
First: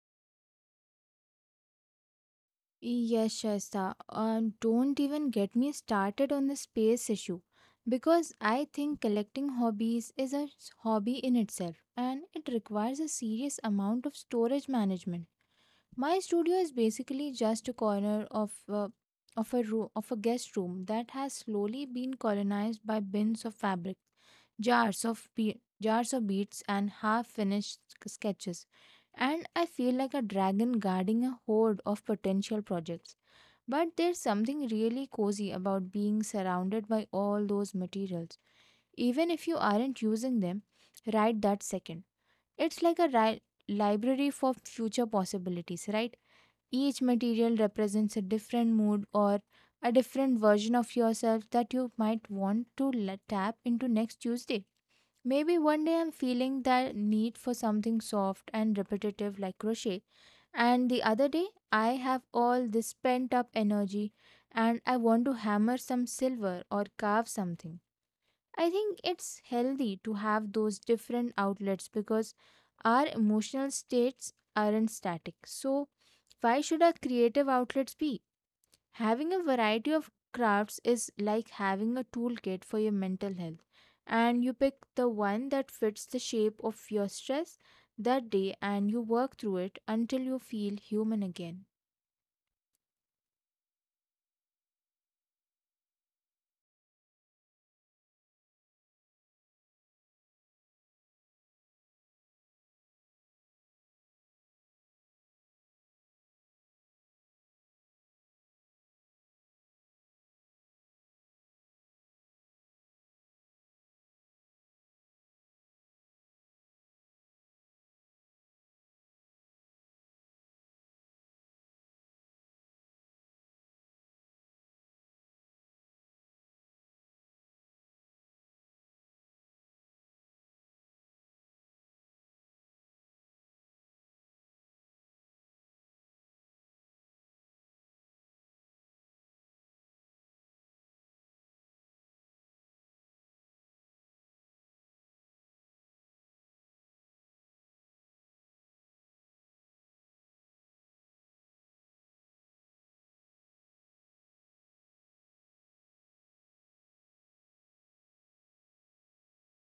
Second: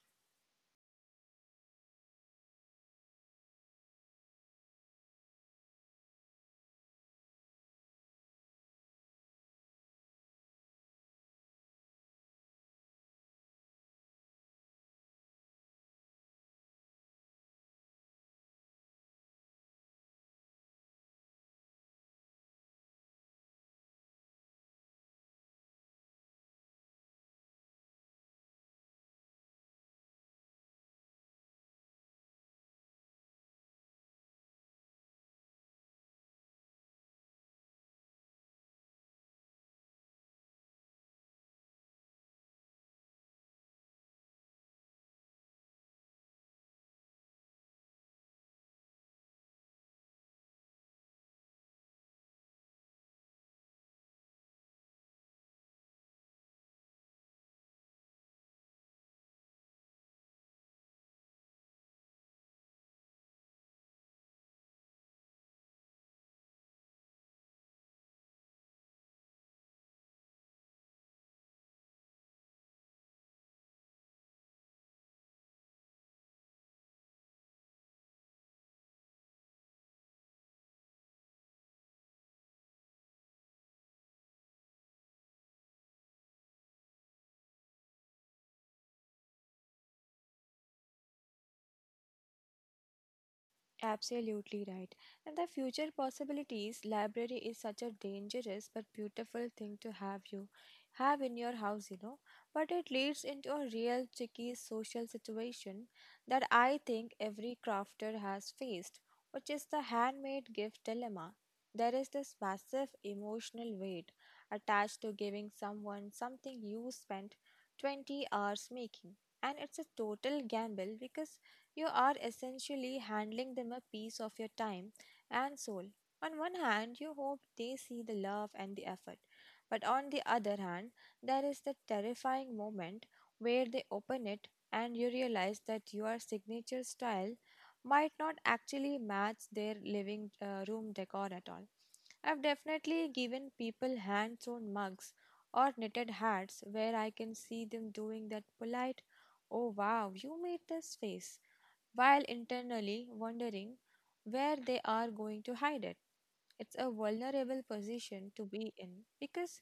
S1: Yes, Shaista, um, don't even get me started on the space issue, because I think collecting hobbies is a s- hobby in itself and it requires a serious amount of storage management. My studio is basically just a corner of uh, of a room of a guest room that has slowly been colonized by bins of fabric, jars of be- jars of beads and half-finished sk- sketches, and I feel like a dragon guarding a horde of potential projects. But there's something really cozy about being surrounded by all those materials, even if you aren't using them right that second. It's like a ri- library for future possibilities, right? Each material represents a different mood or a different version of yourself that you might want to la- tap into next Tuesday. Maybe one day I'm feeling that need for something soft and repetitive like crochet, and the other day I have all this pent up energy and I want to hammer some silver or carve something. I think it's healthy to have those different outlets because our emotional states aren't static. So, why should our creative outlets be? Having a variety of crafts is like having a toolkit for your mental health, and you pick the one that fits the shape of your stress that day and you work through it until you feel human again.
S2: Absolutely right. And the future possibilities library is such a dangerous but beautiful thing to have you have in your house, you know. But it leads into a real tricky social situation that I think every crafter has faced, which is the handmade gift dilemma. There is this massive emotional weight attached to giving someone something you spent twenty hours making. And it's a total gamble because you are essentially handling them a piece of your time and soul. On one hand, you hope they see the love and the effort, but on the other hand, there is the terrifying moment where they open it and you realize that your signature style might not actually match their living uh, room decor at all. I've definitely given people hand sewn mugs or knitted hats where I can see them doing that polite, "Oh wow, you made this" face, while internally wondering where they are going to hide it. It's a vulnerable position to be in because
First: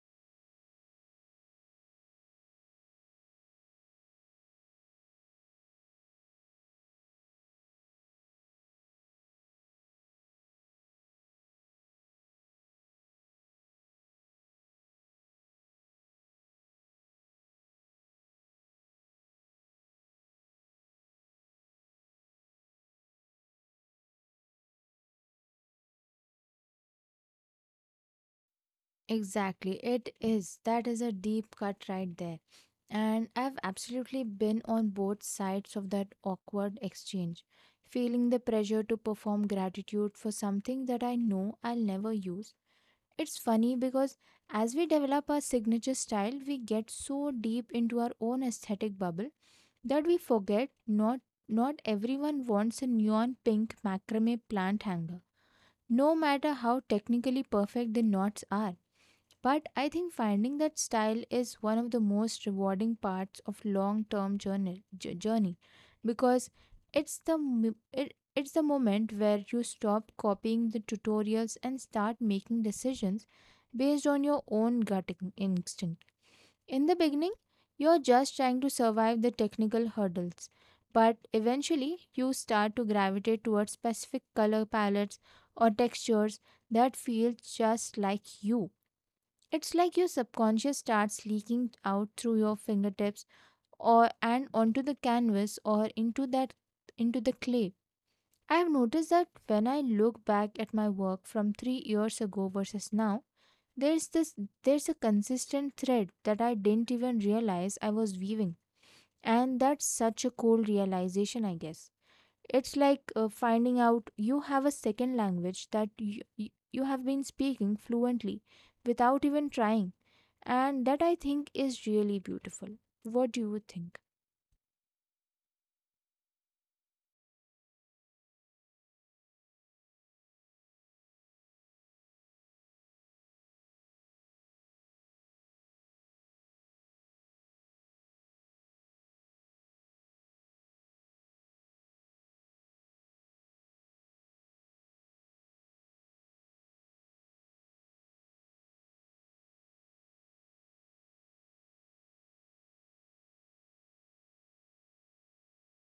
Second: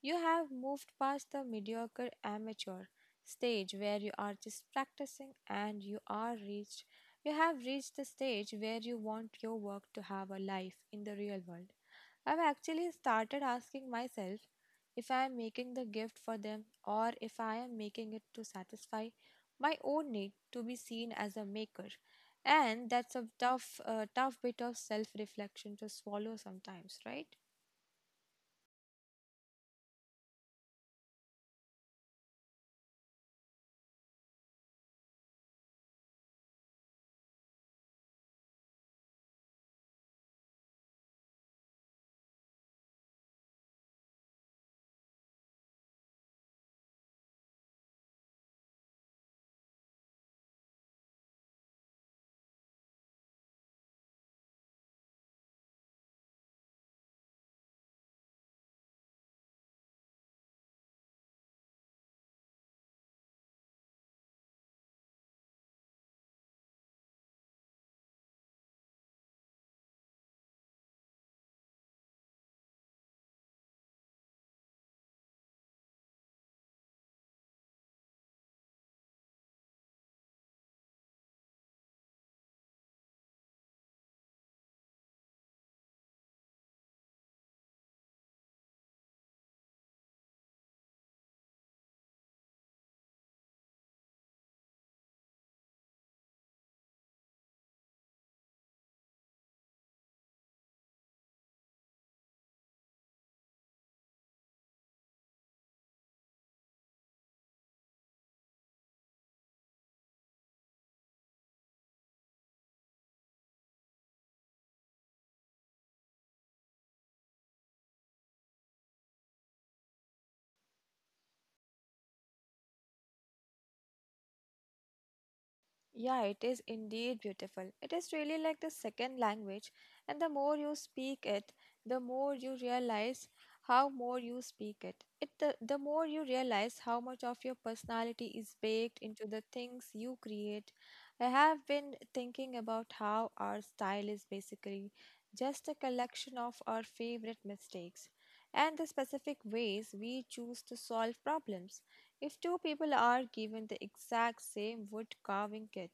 S2: you have moved past the mediocre amateur stage where you are just practicing and you are reached you have reached the stage where you want your work to have a life in the real world. I've actually started asking myself if I am making the gift for them or if I am making it to satisfy my own need to be seen as a maker. And that's a tough, uh, tough bit of self reflection to swallow sometimes, right?
S1: Exactly, it is. That is a deep cut right there. And I've absolutely been on both sides of that awkward exchange, feeling the pressure to perform gratitude for something that I know I'll never use. It's funny because as we develop our signature style, we get so deep into our own aesthetic bubble that we forget not not everyone wants a neon pink macrame plant hanger, no matter how technically perfect the knots are. But I think finding that style is one of the most rewarding parts of long-term journey, j- journey, because it's the m- it, it's the moment where you stop copying the tutorials and start making decisions based on your own gut in- instinct. In the beginning, you're just trying to survive the technical hurdles, but eventually you start to gravitate towards specific color palettes or textures that feel just like you. It's like your subconscious starts leaking out through your fingertips or and onto the canvas or into that into the clay. I have noticed that when I look back at my work from three years ago versus now, there's this there's a consistent thread that I didn't even realize I was weaving. And that's such a cool realization, I guess. It's like uh, finding out you have a second language that you, you have been speaking fluently without even trying. And that, I think, is really beautiful. What do you think?
S2: Yeah, it is indeed beautiful. It is really like the second language, and the more you speak it, the more you realize how more you speak it. It the, the more you realize how much of your personality is baked into the things you create. I have been thinking about how our style is basically just a collection of our favorite mistakes and the specific ways we choose to solve problems. If two people are given the exact same wood carving kit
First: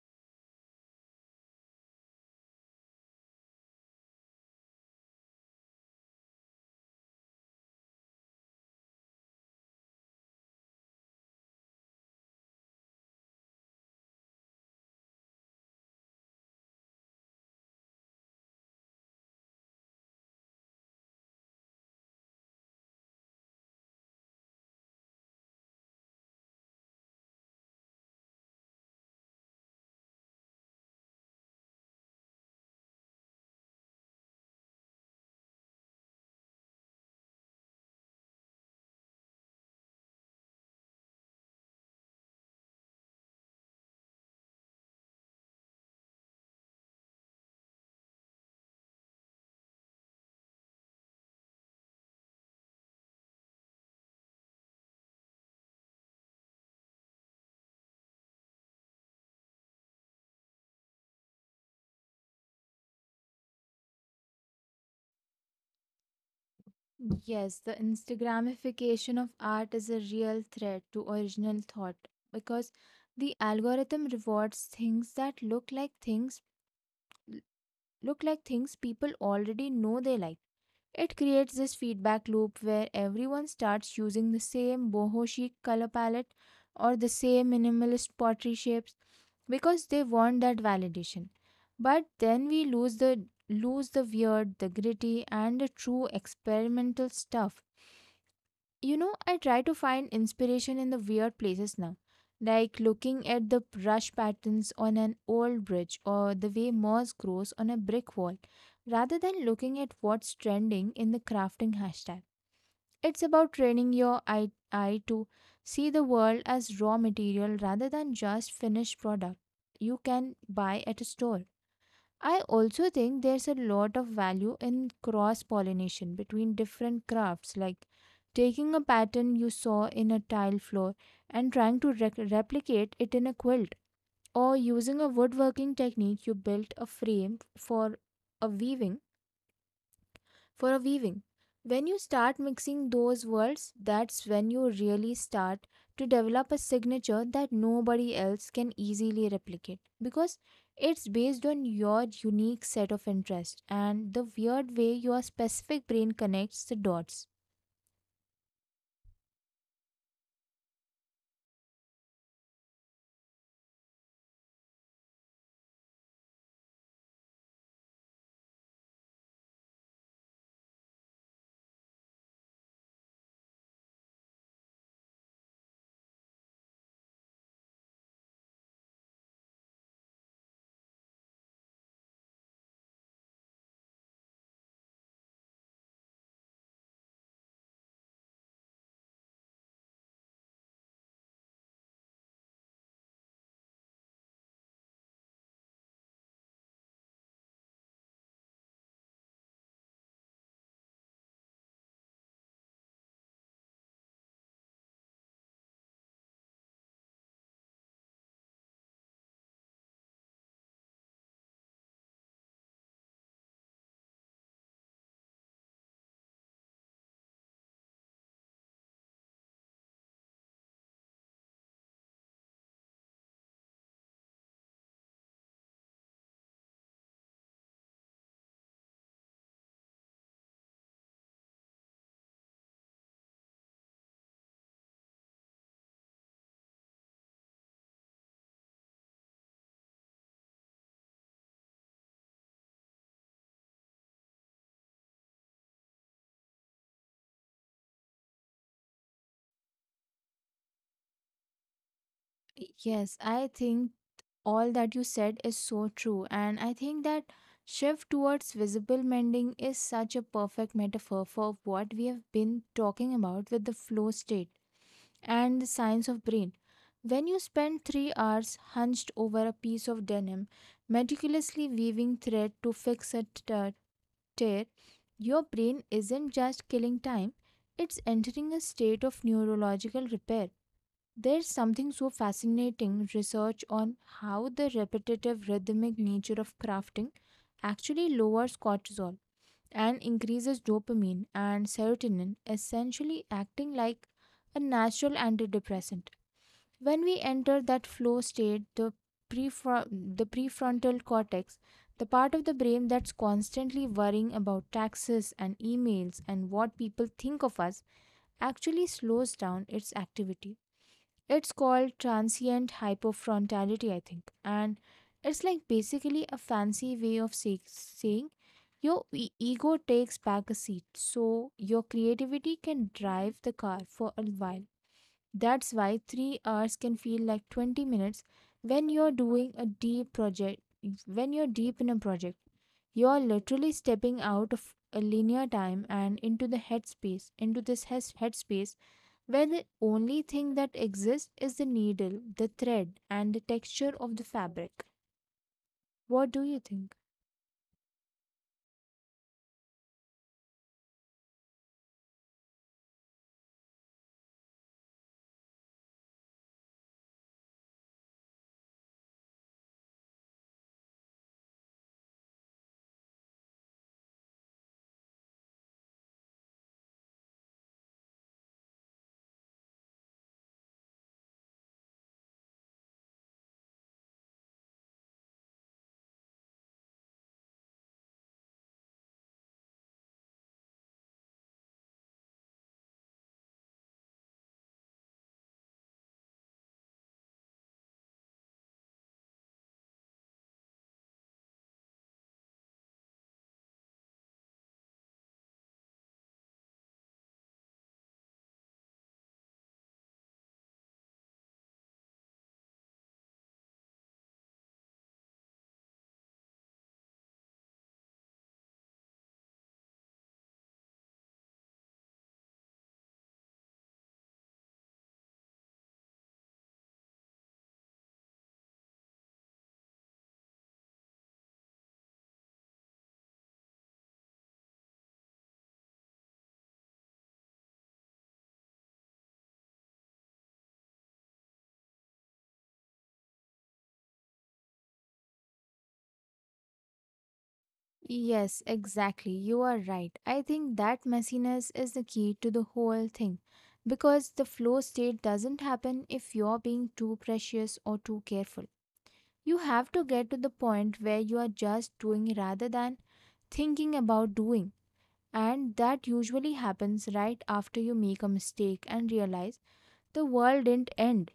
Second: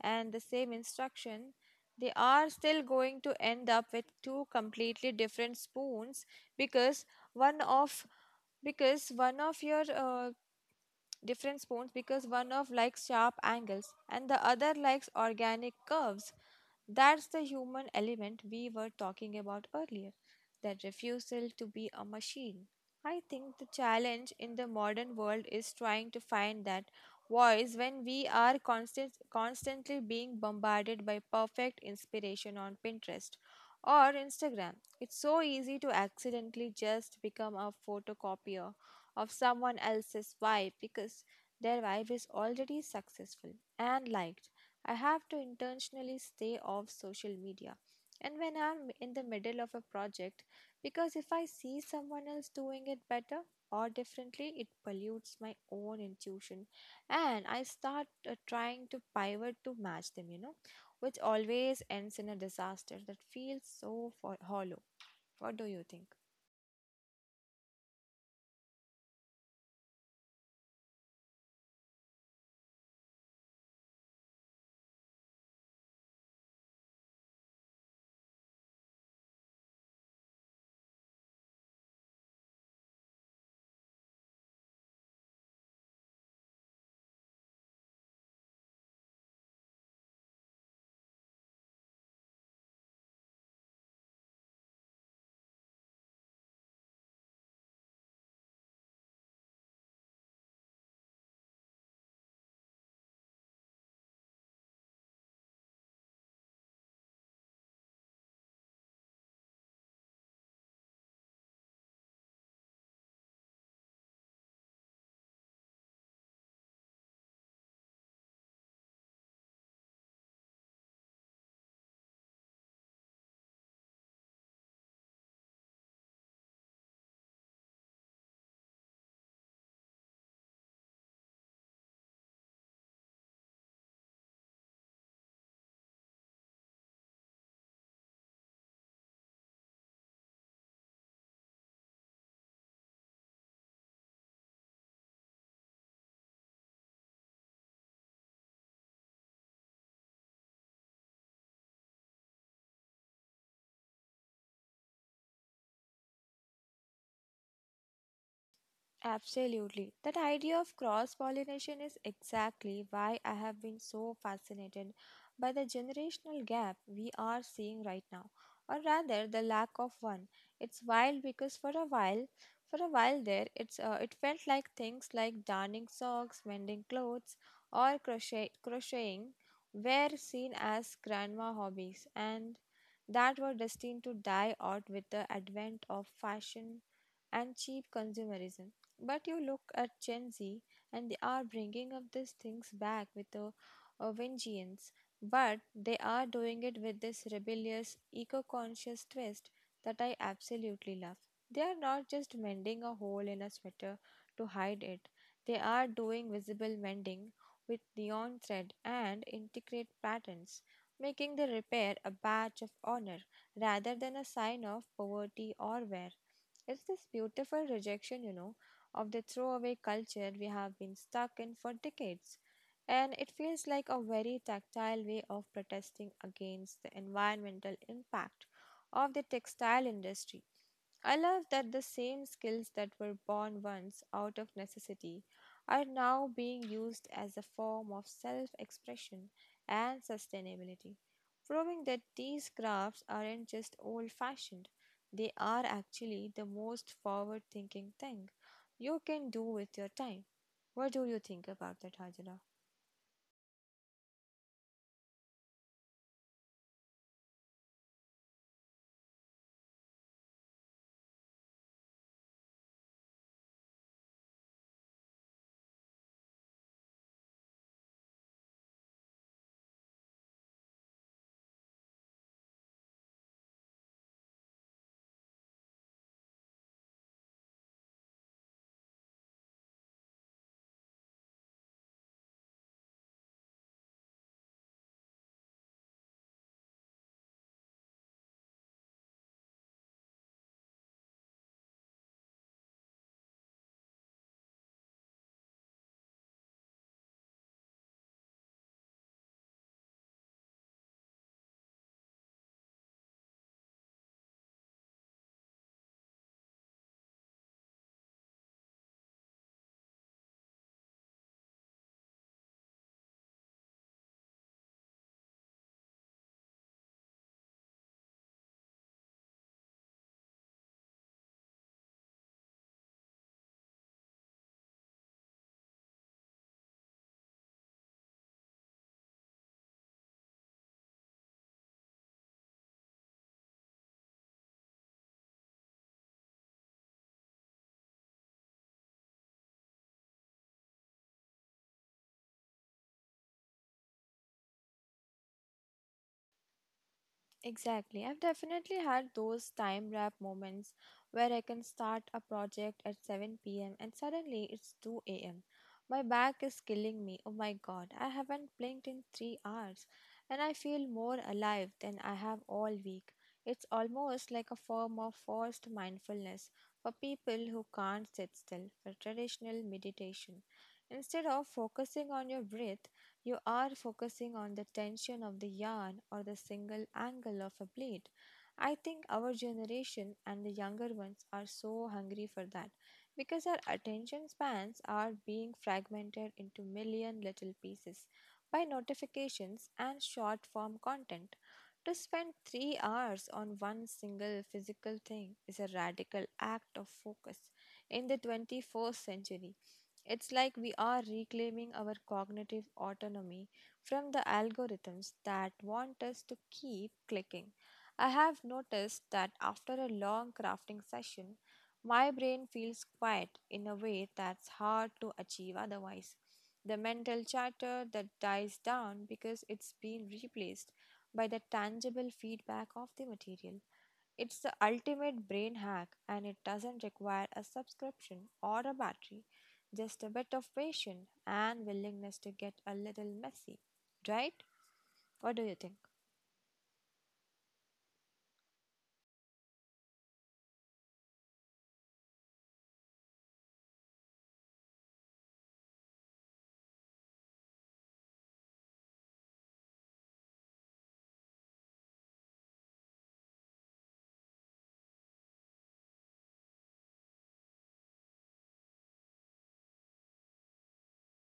S2: and the same instruction, they are still going to end up with two completely different spoons because one of because one of your uh, different spoons because one of likes sharp angles and the other likes organic curves. That's the human element we were talking about earlier, that refusal to be a machine. I think the challenge in the modern world is trying to find that voice when we are constant, constantly being bombarded by perfect inspiration on Pinterest or Instagram. It's so easy to accidentally just become a photocopier of someone else's vibe because their vibe is already successful and liked. I have to intentionally stay off social media. And when I'm in the middle of a project, because if I see someone else doing it better or differently, it pollutes my own intuition. And I start uh, trying to pivot to match them, you know, which always ends in a disaster that feels so fo- hollow. What do you think?
S1: Yes, the Instagramification of art is a real threat to original thought, because the algorithm rewards things that look like things look like things people already know they like. It creates this feedback loop where everyone starts using the same boho chic color palette or the same minimalist pottery shapes because they want that validation. But then we lose the lose the weird, the gritty and the true experimental stuff, you know. I try to find inspiration in the weird places now, like looking at the brush patterns on an old bridge or the way moss grows on a brick wall, rather than looking at what's trending in the crafting hashtag. It's about training your eye, eye to see the world as raw material rather than just finished product you can buy at a store. I also think there's a lot of value in cross pollination between different crafts, like taking a pattern you saw in a tile floor and trying to rec- replicate it in a quilt, or using a woodworking technique you built a frame for a weaving for a weaving. When you start mixing those worlds, that's when you really start to develop a signature that nobody else can easily replicate, because it's based on your unique set of interests and the weird way your specific brain connects the dots.
S2: Absolutely. That idea of cross pollination is exactly why I have been so fascinated by the generational gap we are seeing right now, or rather the lack of one. It's wild because for a while, for a while there, it's uh, it felt like things like darning socks, mending clothes, or crochet crocheting were seen as grandma hobbies, and that were destined to die out with the advent of fashion and cheap consumerism. But you look at Gen Z, and they are bringing up these things back with a, a vengeance. But they are doing it with this rebellious, eco conscious twist that I absolutely love. They are not just mending a hole in a sweater to hide it, they are doing visible mending with neon thread and intricate patterns, making the repair a badge of honor rather than a sign of poverty or wear. It's this beautiful rejection, you know, of the throwaway culture we have been stuck in for decades. And it feels like a very tactile way of protesting against the environmental impact of the textile industry. I love that the same skills that were born once out of necessity are now being used as a form of self expression and sustainability, proving that these crafts aren't just old fashioned, they are actually the most forward thinking thing you can do with your time. What do you think about that, Hajra?
S1: Yes, I think all that you said is so true, and I think that shift towards visible mending is such a perfect metaphor for what we have been talking about with the flow state and the science of brain. When you spend three hours hunched over a piece of denim, meticulously weaving thread to fix a t- uh, tear, your brain isn't just killing time, it's entering a state of neurological repair. There's something so fascinating research on how the repetitive rhythmic nature of crafting actually lowers cortisol and increases dopamine and serotonin, essentially acting like a natural antidepressant. When we enter that flow state, the, prefron- the prefrontal cortex, the part of the brain that's constantly worrying about taxes and emails and what people think of us, actually slows down its activity. It's called transient hypofrontality, I think, and it's like basically a fancy way of say- saying your e- ego takes back a seat so your creativity can drive the car for a while. That's why three hours can feel like twenty minutes when you're doing a deep project. When you're deep in a project, you're literally stepping out of a linear time and into the headspace, into this heads- headspace where the only thing that exists is the needle, the thread, and the texture of the fabric. What do you think?
S2: Exactly. I've definitely had those time wrap moments where I can start a project at seven p m and suddenly it's two a m. My back is killing me. Oh my god, I haven't blinked in three hours and I feel more alive than I have all week. It's almost like a form of forced mindfulness for people who can't sit still for traditional meditation. Instead of focusing on your breath, you are focusing on the tension of the yarn or the single angle of a blade. I think our generation and the younger ones are so hungry for that because our attention spans are being fragmented into million little pieces by notifications and short form content. To spend three hours on one single physical thing is a radical act of focus in the twenty-first century. It's like we are reclaiming our cognitive autonomy from the algorithms that want us to keep clicking. I have noticed that after a long crafting session, my brain feels quiet in a way that's hard to achieve otherwise. The mental chatter that dies down because it's been replaced by the tangible feedback of the material. It's the ultimate brain hack and it doesn't require a subscription or a battery, just a bit of patience and willingness to get a little messy, right? What do you think?
S1: Yes, exactly. You are right. I think that messiness is the key to the whole thing because the flow state doesn't happen if you're being too precious or too careful. You have to get to the point where you are just doing rather than thinking about doing. And that usually happens right after you make a mistake and realize the world didn't end.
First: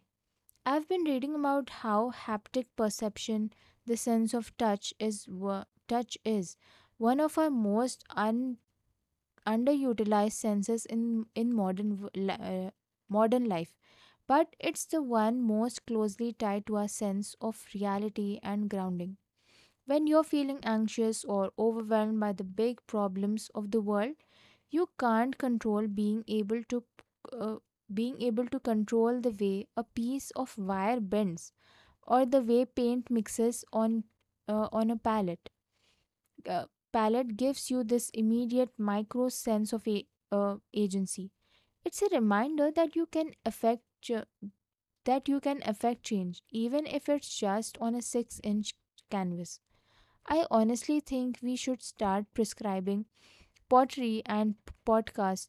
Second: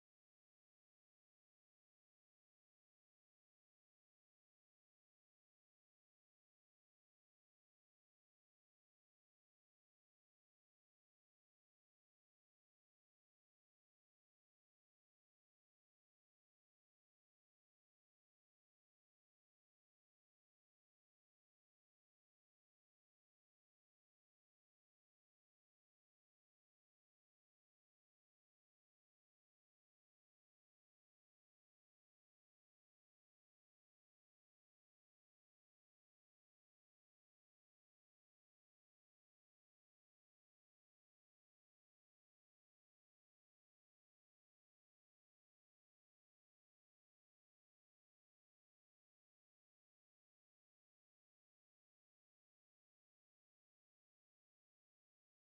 S1: I've been reading about how haptic perception, the sense of touch, is wo- touch is one of our most un- underutilized senses in in modern w- li- uh, modern life. But it's the one most closely tied to our sense of reality and grounding. When you're feeling anxious or overwhelmed by the big problems of the world, you can't control being able to uh, being able to control the way a piece of wire bends or the way paint mixes on uh, on a palette. Uh, Palette gives you this immediate micro sense of a, uh, agency. It's a reminder that you can affect ch- that you can affect change, even if it's just on a six inch canvas. I honestly think we should start prescribing pottery and podcast,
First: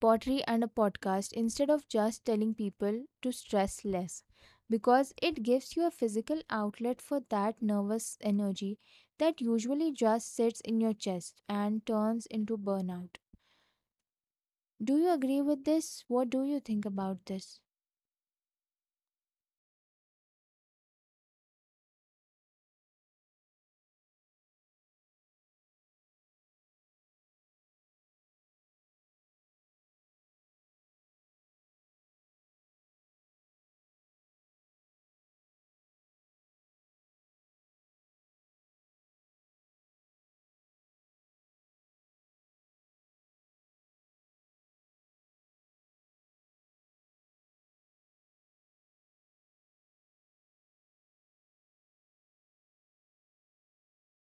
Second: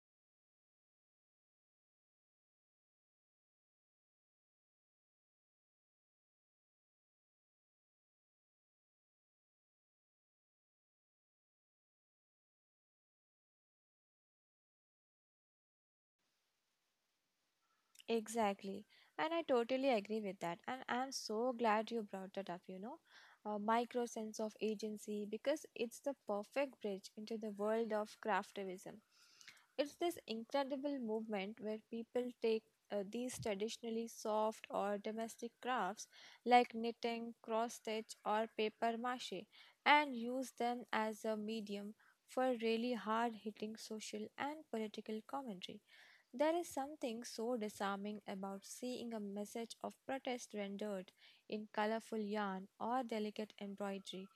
S1: pottery and a podcast instead of just telling people to stress less because it gives you a physical outlet for that nervous energy that usually just sits in your chest and turns into burnout. Do you agree with this? What do you think about this?
S2: Exactly. And I totally agree with that. And I'm so glad you brought that up, you know, a micro sense of agency because it's the perfect bridge into the world of craftivism. It's this incredible movement where people take uh, these traditionally soft or domestic crafts like knitting, cross stitch, or paper mache and use them as a medium for really hard hitting social and political commentary. There is something so disarming about seeing a message of protest rendered in colorful yarn or delicate embroidery.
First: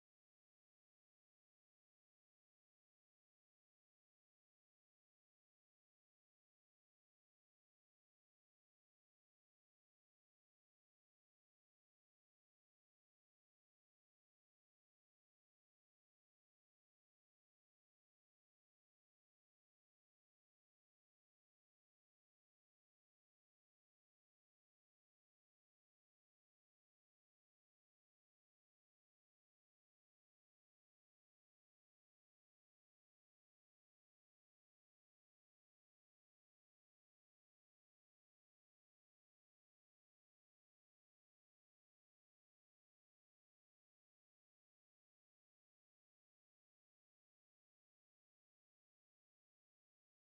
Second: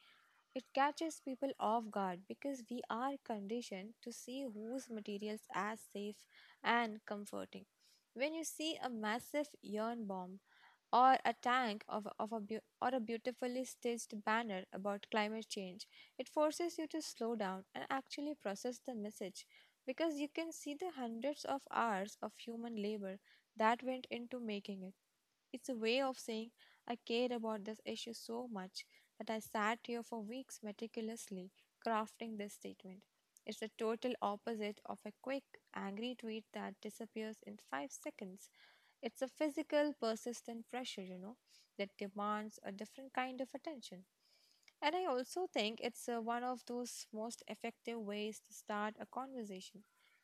S2: It catches people off guard because we are conditioned to see whose materials as safe and comforting. When you see a massive yarn bomb or a tank of, of a beau- or a beautifully stitched banner about climate change. It forces you to slow down and actually process the message because you can see the hundreds of hours of human labor that went into making it. It's a way of saying, I care about this issue so much that I sat here for weeks meticulously crafting this statement. It's the total opposite of a quick, angry tweet that disappears in five seconds. It's a physical, persistent pressure, you know, that demands a different kind of attention. And I also think it's uh, one of those most effective ways to start a conversation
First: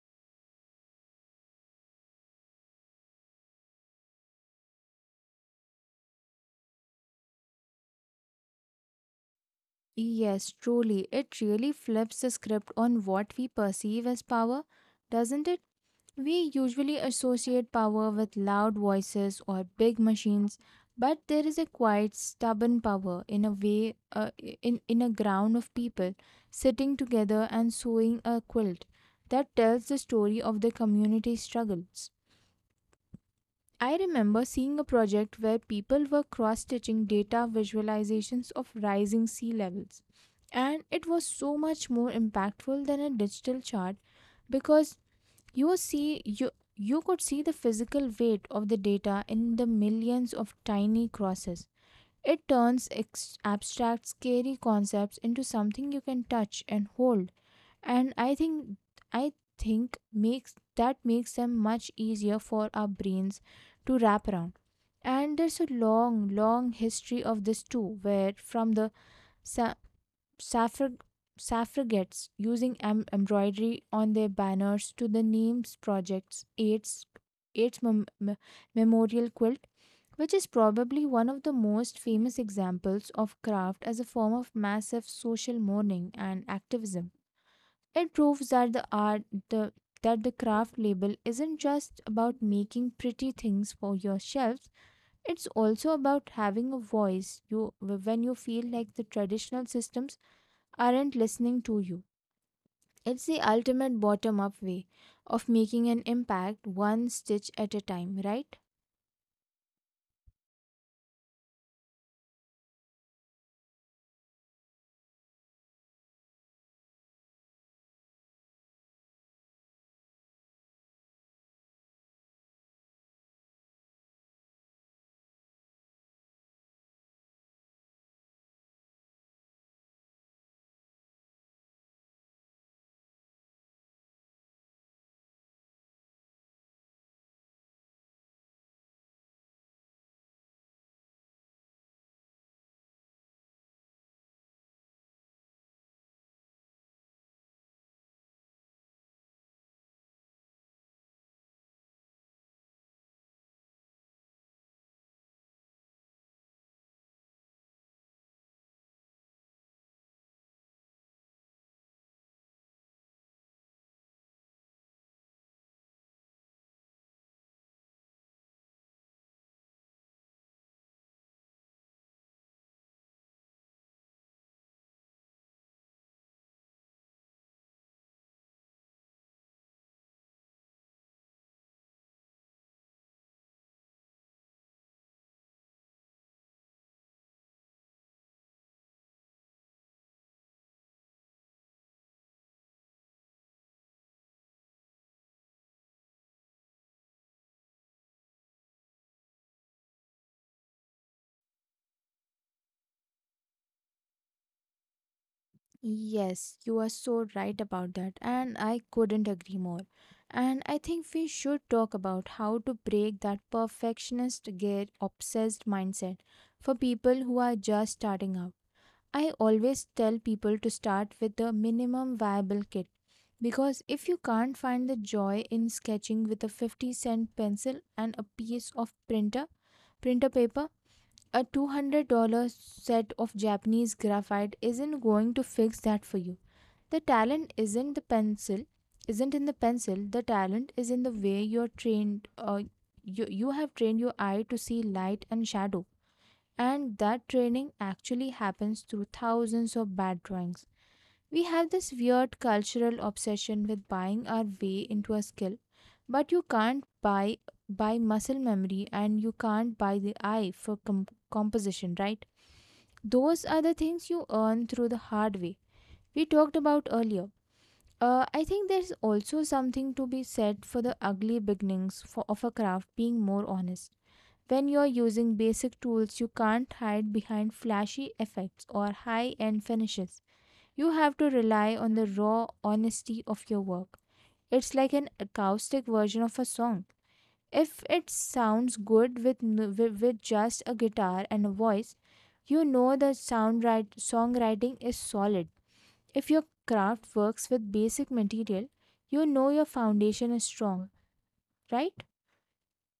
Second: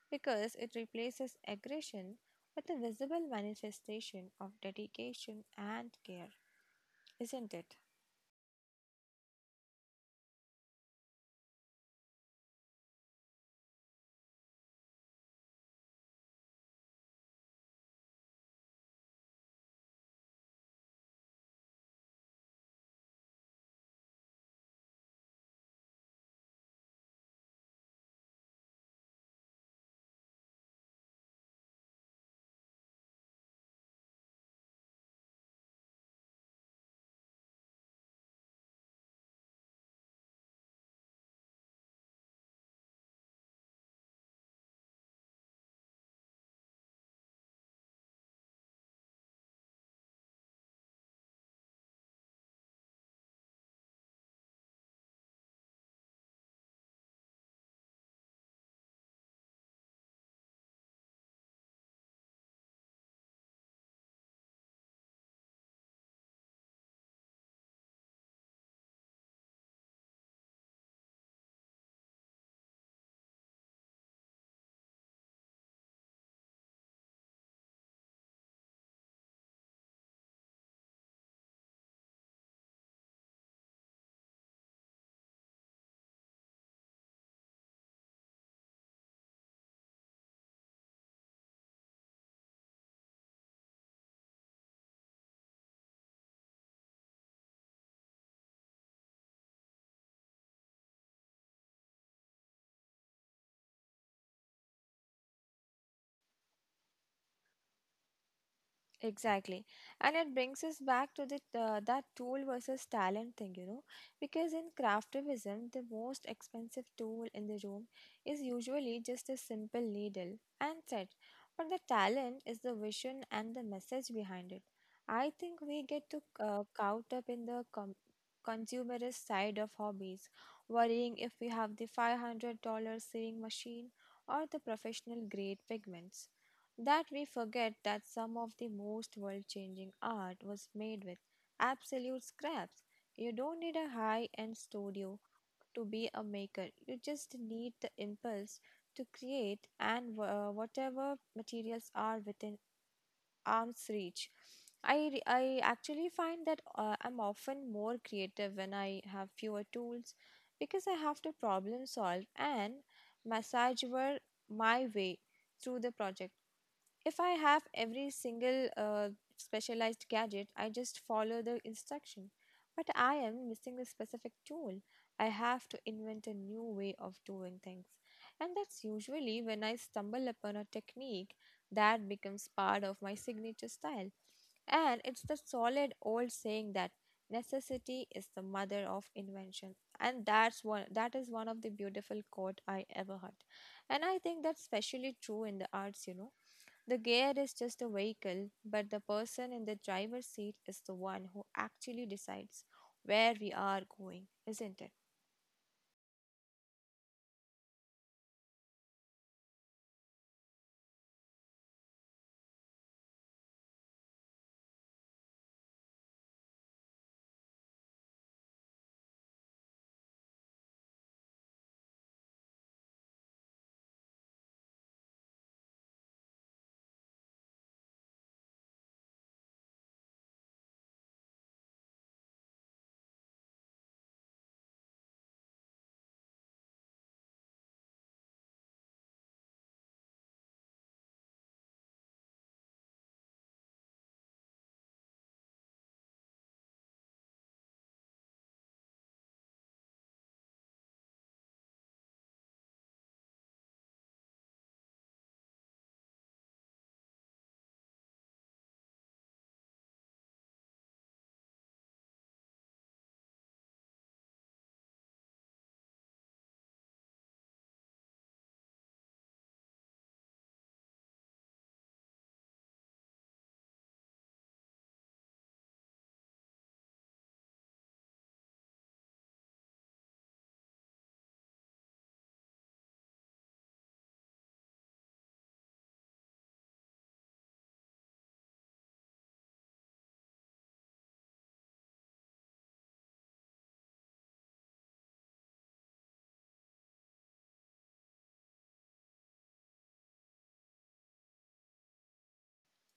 S2: because it replaces aggression with a visible manifestation of dedication and care, isn't it?
S1: Yes, truly. It really flips the script on what we perceive as power, doesn't it? We usually associate power with loud voices or big machines, but there is a quiet, stubborn power in a way, uh, in, in a ground of people sitting together and sewing a quilt that tells the story of the community struggle. I remember seeing a project where people were cross stitching data visualizations of rising sea levels, and it was so much more impactful than a digital chart because you see you you could see the physical weight of the data in the millions of tiny crosses. It turns ex- abstract, scary concepts into something you can touch and hold, and I think I think makes that makes them much easier for our brains to wrap around. And there's a long, long history of this too, where from the sa- suffrag- suffragettes using em- embroidery on their banners to the Names Project's AIDS, AIDS mem- me- Memorial Quilt, which is probably one of the most famous examples of craft as a form of massive social mourning and activism. It proves that the art the that the craft label isn't just about making pretty things for your shelves, it's also about having a voice you when you feel like the traditional systems aren't listening to you. It's the ultimate bottom up way of making an impact one stitch at a time, right?
S2: Exactly. And it brings us back to the, uh, that tool versus talent thing, you know, because in craftivism, the most expensive tool in the room is usually just a simple needle and thread, but the talent is the vision and the message behind it. I think we get to uh, caught up in the com- consumerist side of hobbies, worrying if we have the five hundred dollar sewing machine or the professional grade pigments that we forget that some of the most world changing art was made with absolute scraps. You don't need a high end studio to be a maker, you just need the impulse to create and uh, whatever materials are within arm's reach. I, re- I actually find that uh, I'm often more creative when I have fewer tools because I have to problem solve and massage my way through the project. If I have every single uh, specialized gadget, I just follow the instruction. But I am missing the specific tool. I have to invent a new way of doing things. And that's usually when I stumble upon a technique that becomes part of my signature style. And it's the solid old saying that necessity is the mother of invention. And that's one, that is one of the beautiful quote I ever heard. And I think that's especially true in the arts, you know, the gear is just a vehicle, but the person in the driver's seat is the one who actually decides where we are going, isn't it?
S1: Yes, you are so right about that, and I couldn't agree more. And I think we should talk about how to break that perfectionist gear obsessed mindset for people who are just starting out. I always tell people to start with the minimum viable kit because if you can't find the joy in sketching with a fifty cent pencil and a piece of printer, printer paper, a two hundred dollars set of Japanese graphite isn't going to fix that for you. The talent isn't the pencil, isn't in the pencil. The talent is in the way you're trained. Uh, you you have trained your eye to see light and shadow, and that training actually happens through thousands of bad drawings. We have this weird cultural obsession with buying our way into a skill, but you can't buy buy muscle memory and you can't buy the eye for com- composition, right? Those are the things you earn through the hard way we talked about earlier. Uh, I think there's also something to be said for the ugly beginnings for, of a craft being more honest. When you're using basic tools, you can't hide behind flashy effects or high end finishes. You have to rely on the raw honesty of your work. It's like an acoustic version of a song. If it sounds good with, n- with with just a guitar and a voice, you know the sound write, songwriting is solid. If your craft works with basic material, you know your foundation is strong, right?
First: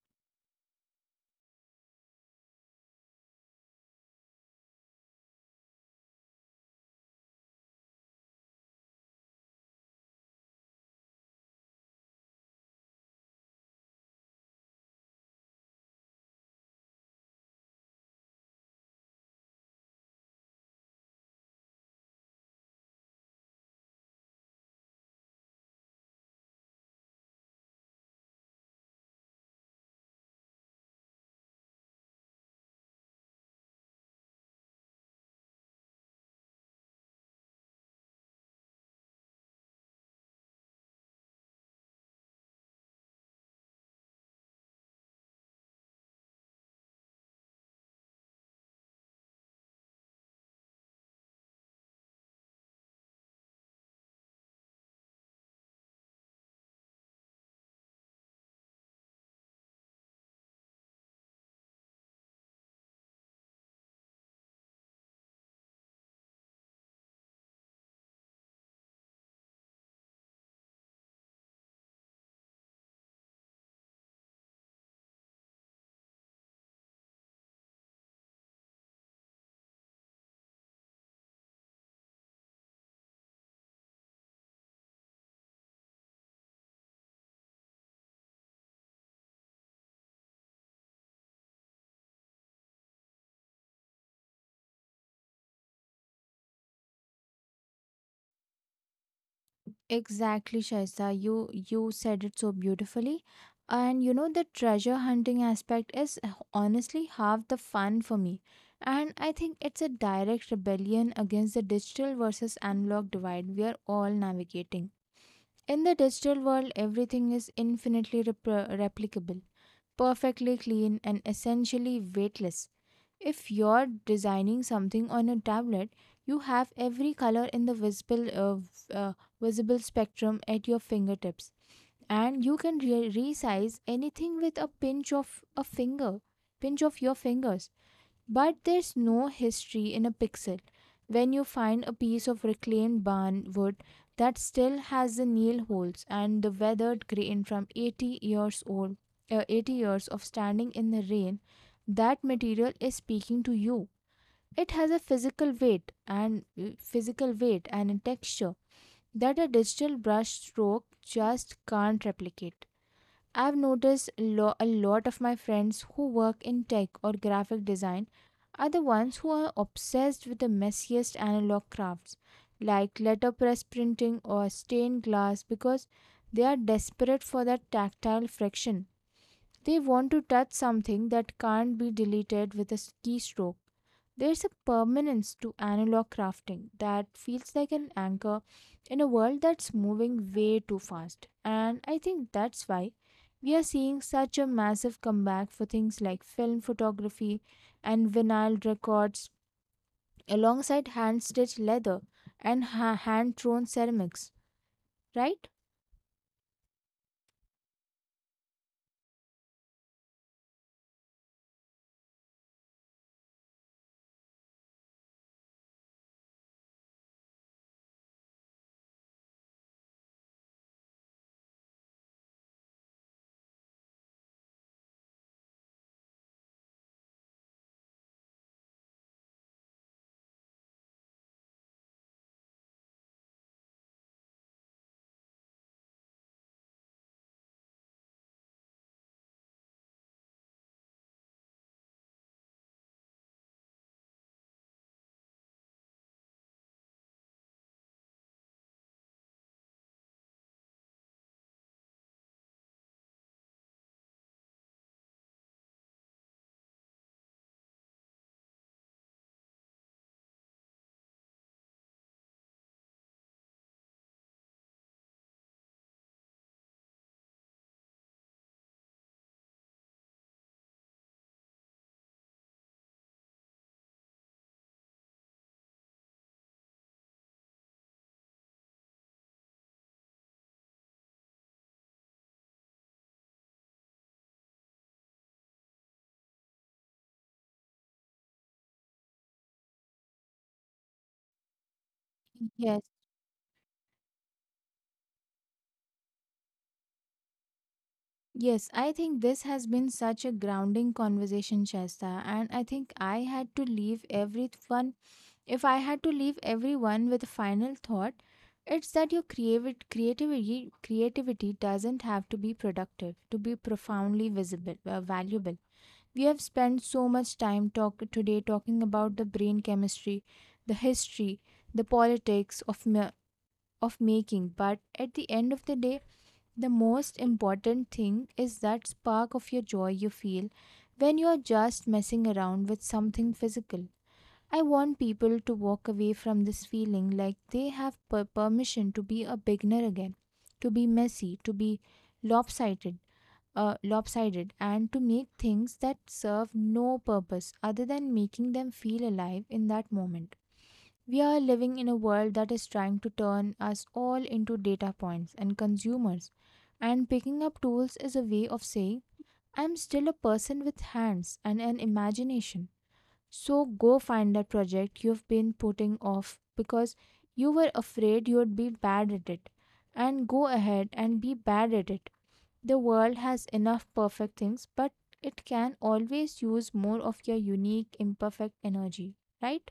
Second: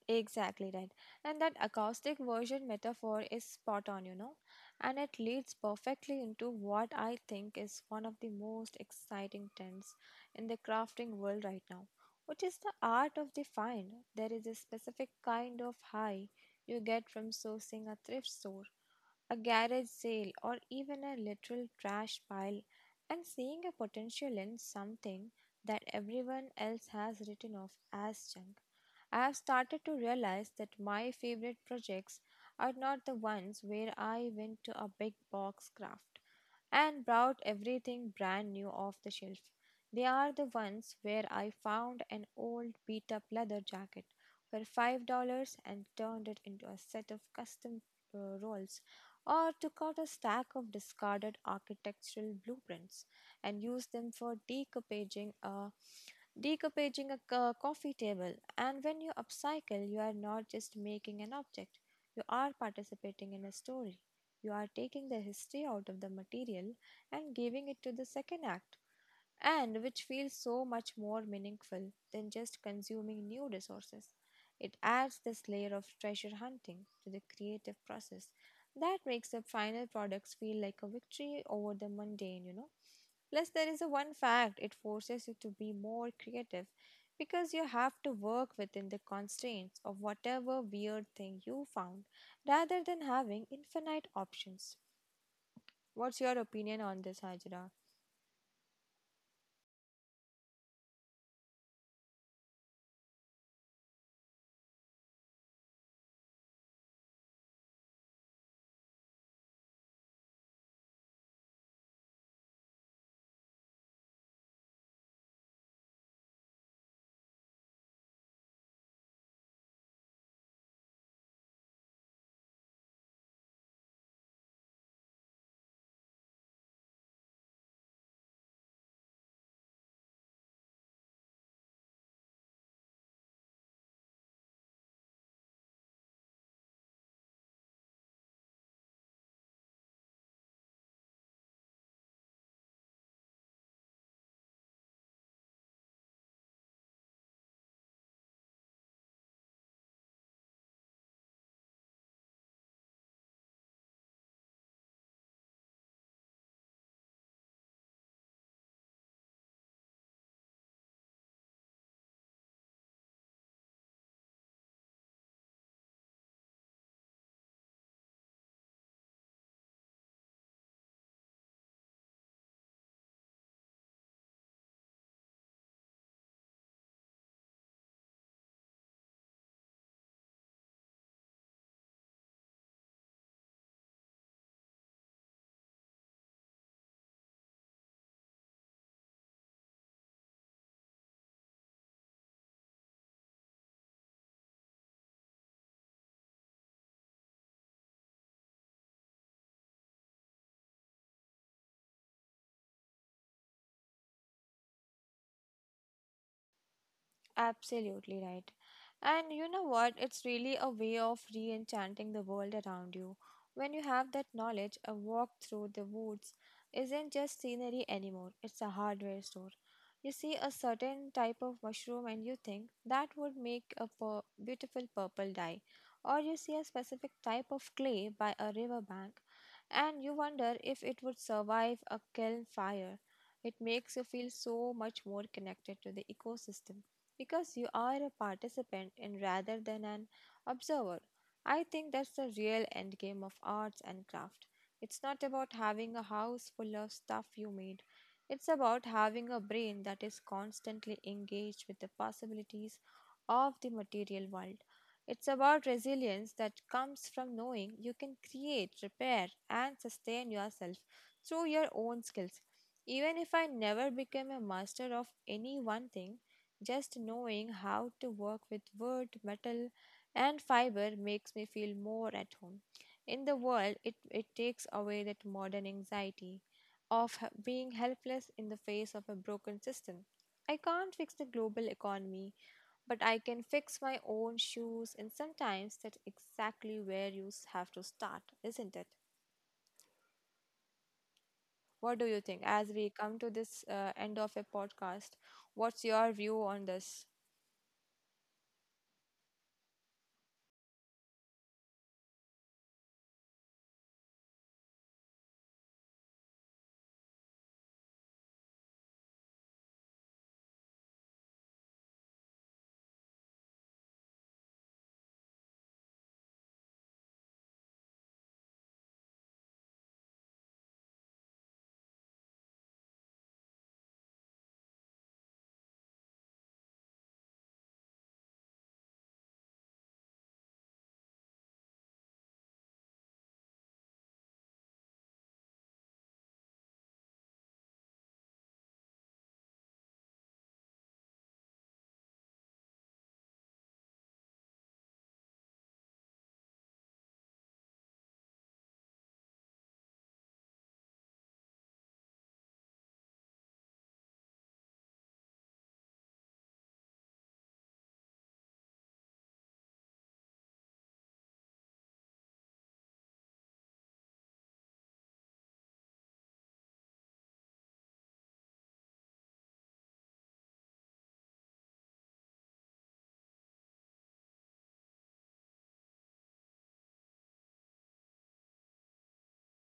S2: Exactly right. And that acoustic version metaphor is spot on, you know, and it leads perfectly into what I think is one of the most exciting trends in the crafting world right now, which is the art of the find. There is a specific kind of high you get from sourcing a thrift store, a garage sale, or even a literal trash pile, and seeing a potential in something that everyone else has written off as junk. I have started to realize that my favorite projects are not the ones where I went to a big box craft and brought everything brand new off the shelf. They are the ones where I found an old beat up leather jacket for five dollars and turned it into a set of custom uh, rolls, or took out a stack of discarded architectural blueprints and used them for decoupaging a decoupaging a co- coffee table. And when you upcycle, you are not just making an object, you are participating in a story. You are taking the history out of the material and giving it to the second act, and which feels so much more meaningful than just consuming new resources. It adds this layer of treasure hunting to the creative process that makes the final products feel like a victory over the mundane, you know. Plus, there is a one fact it forces you to be more creative because you have to work within the constraints of whatever weird thing you found rather than having infinite options. What's your opinion on this, Hajra?
S1: Exactly, Shaisa. You you said it so beautifully. And you know the treasure hunting aspect is h- honestly half the fun for me. And I think it's a direct rebellion against the digital versus analog divide we are all navigating. In the digital world, everything is infinitely repro- replicable, perfectly clean, and essentially weightless. If you're designing something on a tablet, you have every color in the visible, uh, v- uh, visible spectrum at your fingertips, and you can re- resize anything with a pinch of a finger, pinch of your fingers. But there's no history in a pixel. When you find a piece of reclaimed barn wood that still has the nail holes and the weathered grain from eighty years old, uh, eighty years of standing in the rain, that material is speaking to you. It has a physical weight and uh, physical weight and a texture that a digital brush stroke just can't replicate. I've noticed lo- a lot of my friends who work in tech or graphic design are the ones who are obsessed with the messiest analog crafts like letterpress printing or stained glass because they are desperate for that tactile friction. They want to touch something that can't be deleted with a s- keystroke. There's a permanence to analog crafting that feels like an anchor in a world that's moving way too fast. And I think that's why we are seeing such a massive comeback for things like film photography and vinyl records, alongside hand stitched leather and ha- hand thrown ceramics, right?
S2: Absolutely right. And you know what? It's really a way of re enchanting the world around you. When you have that knowledge, a walk through the woods isn't just scenery anymore, it's a hardware store. You see a certain type of mushroom and you think that would make a pur- beautiful purple dye. Or you see a specific type of clay by a riverbank and you wonder if it would survive a kiln fire. It makes you feel so much more connected to the ecosystem because you are a participant and rather than an observer. I think that's the real end game of arts and craft. It's not about having a house full of stuff you made. It's about having a brain that is constantly engaged with the possibilities of the material world. It's about resilience that comes from knowing you can create, repair, and sustain yourself through your own skills. Even if I never became a master of any one thing, just knowing how to work with wood, metal, and fiber makes me feel more at home. In the world, it, it takes away that modern anxiety of h- being helpless in the face of a broken system. I can't fix the global economy, but I can fix my own shoes, and sometimes that's exactly where you s- have to start, isn't it? What do you think? As we
S1: Yes.
S2: come to this uh, end of a podcast, what's your view on this?
S1: Yes, I think this has been such a grounding conversation, Shasta, and I think I had to leave everyone. If I had to leave everyone with a final thought, it's that your creavi- creativity creativity doesn't have to be productive to be profoundly visible, uh, valuable. We have spent so much time talk today talking about the brain chemistry, the history, the politics of mi- of making. But at the end of the day, the most important thing is that spark of your joy you feel when you are just messing around with something physical. I want people to walk away from this feeling like they have per- permission to be a beginner again, to be messy, to be lopsided, uh, lopsided, and to make things that serve no purpose other than making them feel alive in that moment. We are living in a world that is trying to turn us all into data points and consumers, and picking up tools is a way of saying, I'm still a person with hands and an imagination. So go find that project you've been putting off because you were afraid you'd be bad at it, and go ahead and be bad at it. The world has enough perfect things, but it can always use more of your unique, imperfect energy, right?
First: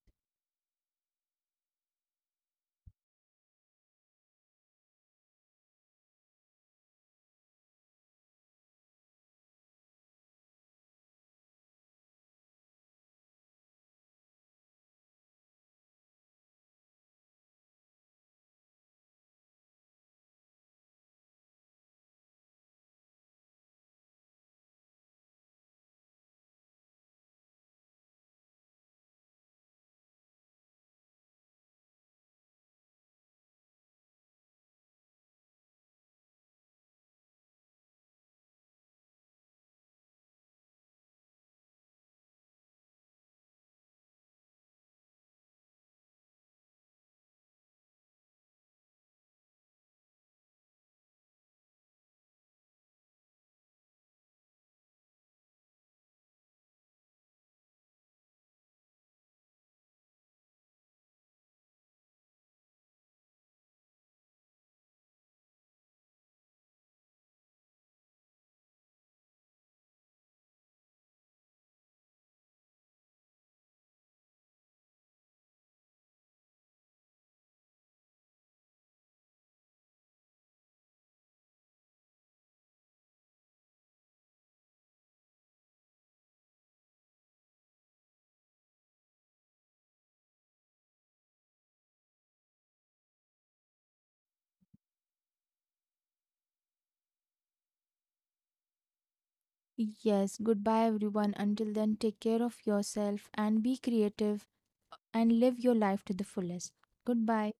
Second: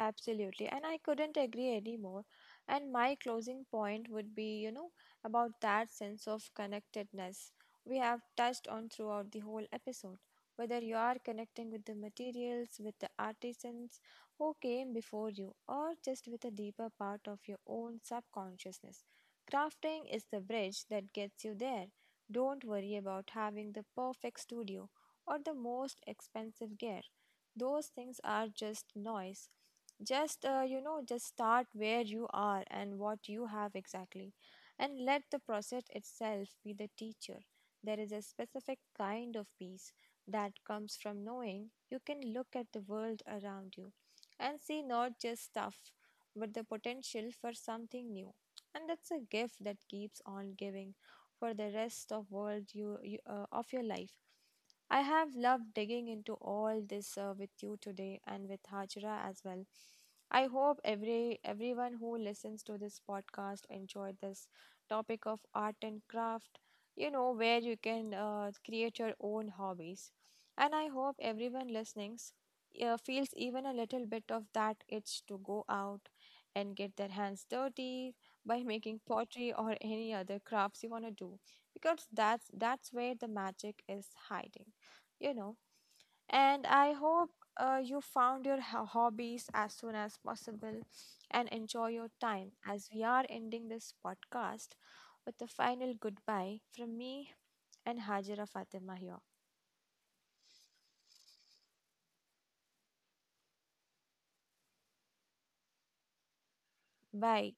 S2: Absolutely, and I couldn't agree anymore. And my closing point would be, you know, about that sense of connectedness we have touched on throughout the whole episode. Whether you are connecting with the materials, with the artisans who came before you, or just with a deeper part of your own subconsciousness, crafting is the bridge that gets you there. Don't worry about having the perfect studio or the most expensive gear. Those things are just noise, just uh, you know just start where you are and what you have exactly, and let the process itself be the teacher. There is a specific kind of peace that comes from knowing you can look at the world around you and see not just stuff, but the potential for something new, and that's a gift that keeps on giving for the rest of world you, you uh, of your life. I have loved digging into all this uh, with you today and with Hajra as well. I hope every everyone who listens to this podcast enjoyed this topic of art and craft, you know, where you can uh, create your own hobbies. And I hope everyone listening uh, feels even a little bit of that itch to go out and get their hands dirty by making pottery or any other crafts you want to do because that's that's where the magic is hiding, you know. And I hope uh, you found your ho- hobbies as soon as possible and enjoy your time as we are ending this podcast with a final goodbye from me and Hajira Fatima here.
S1: Yes, goodbye everyone. Until then, take care of yourself and be creative and live your life to the fullest. Goodbye.
S2: Bye.